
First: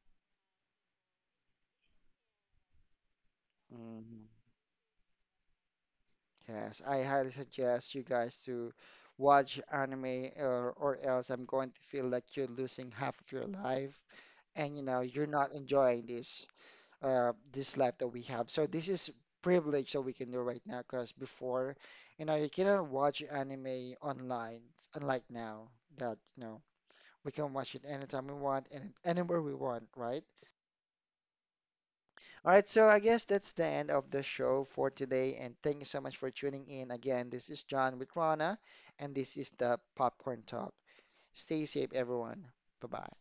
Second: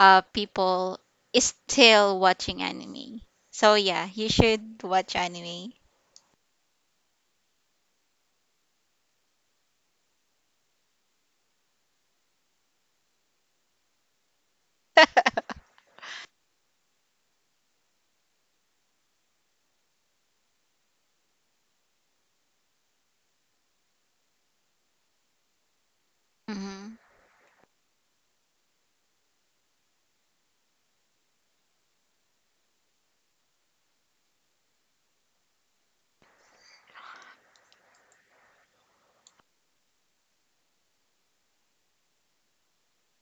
Speaker 2: uh, people is still watching anime. So yeah, you
Speaker 1: mhm.
Speaker 2: should watch anime.
Speaker 1: Yes, I highly suggest you guys to watch anime or, or else I'm going to feel like you're losing half of your life and you know you're not enjoying this uh this life that we have. So this is privilege that we can do right now because before, you know, you cannot watch anime online, unlike now that, you know,
Speaker 2: Mhm.
Speaker 1: we can watch it anytime we want and anywhere we want, right? All right, so I guess that's the end of the show for today, and thank you so much for tuning in. Again, this is John with Rana, and this is the Popcorn Talk. Stay safe, everyone. Bye bye.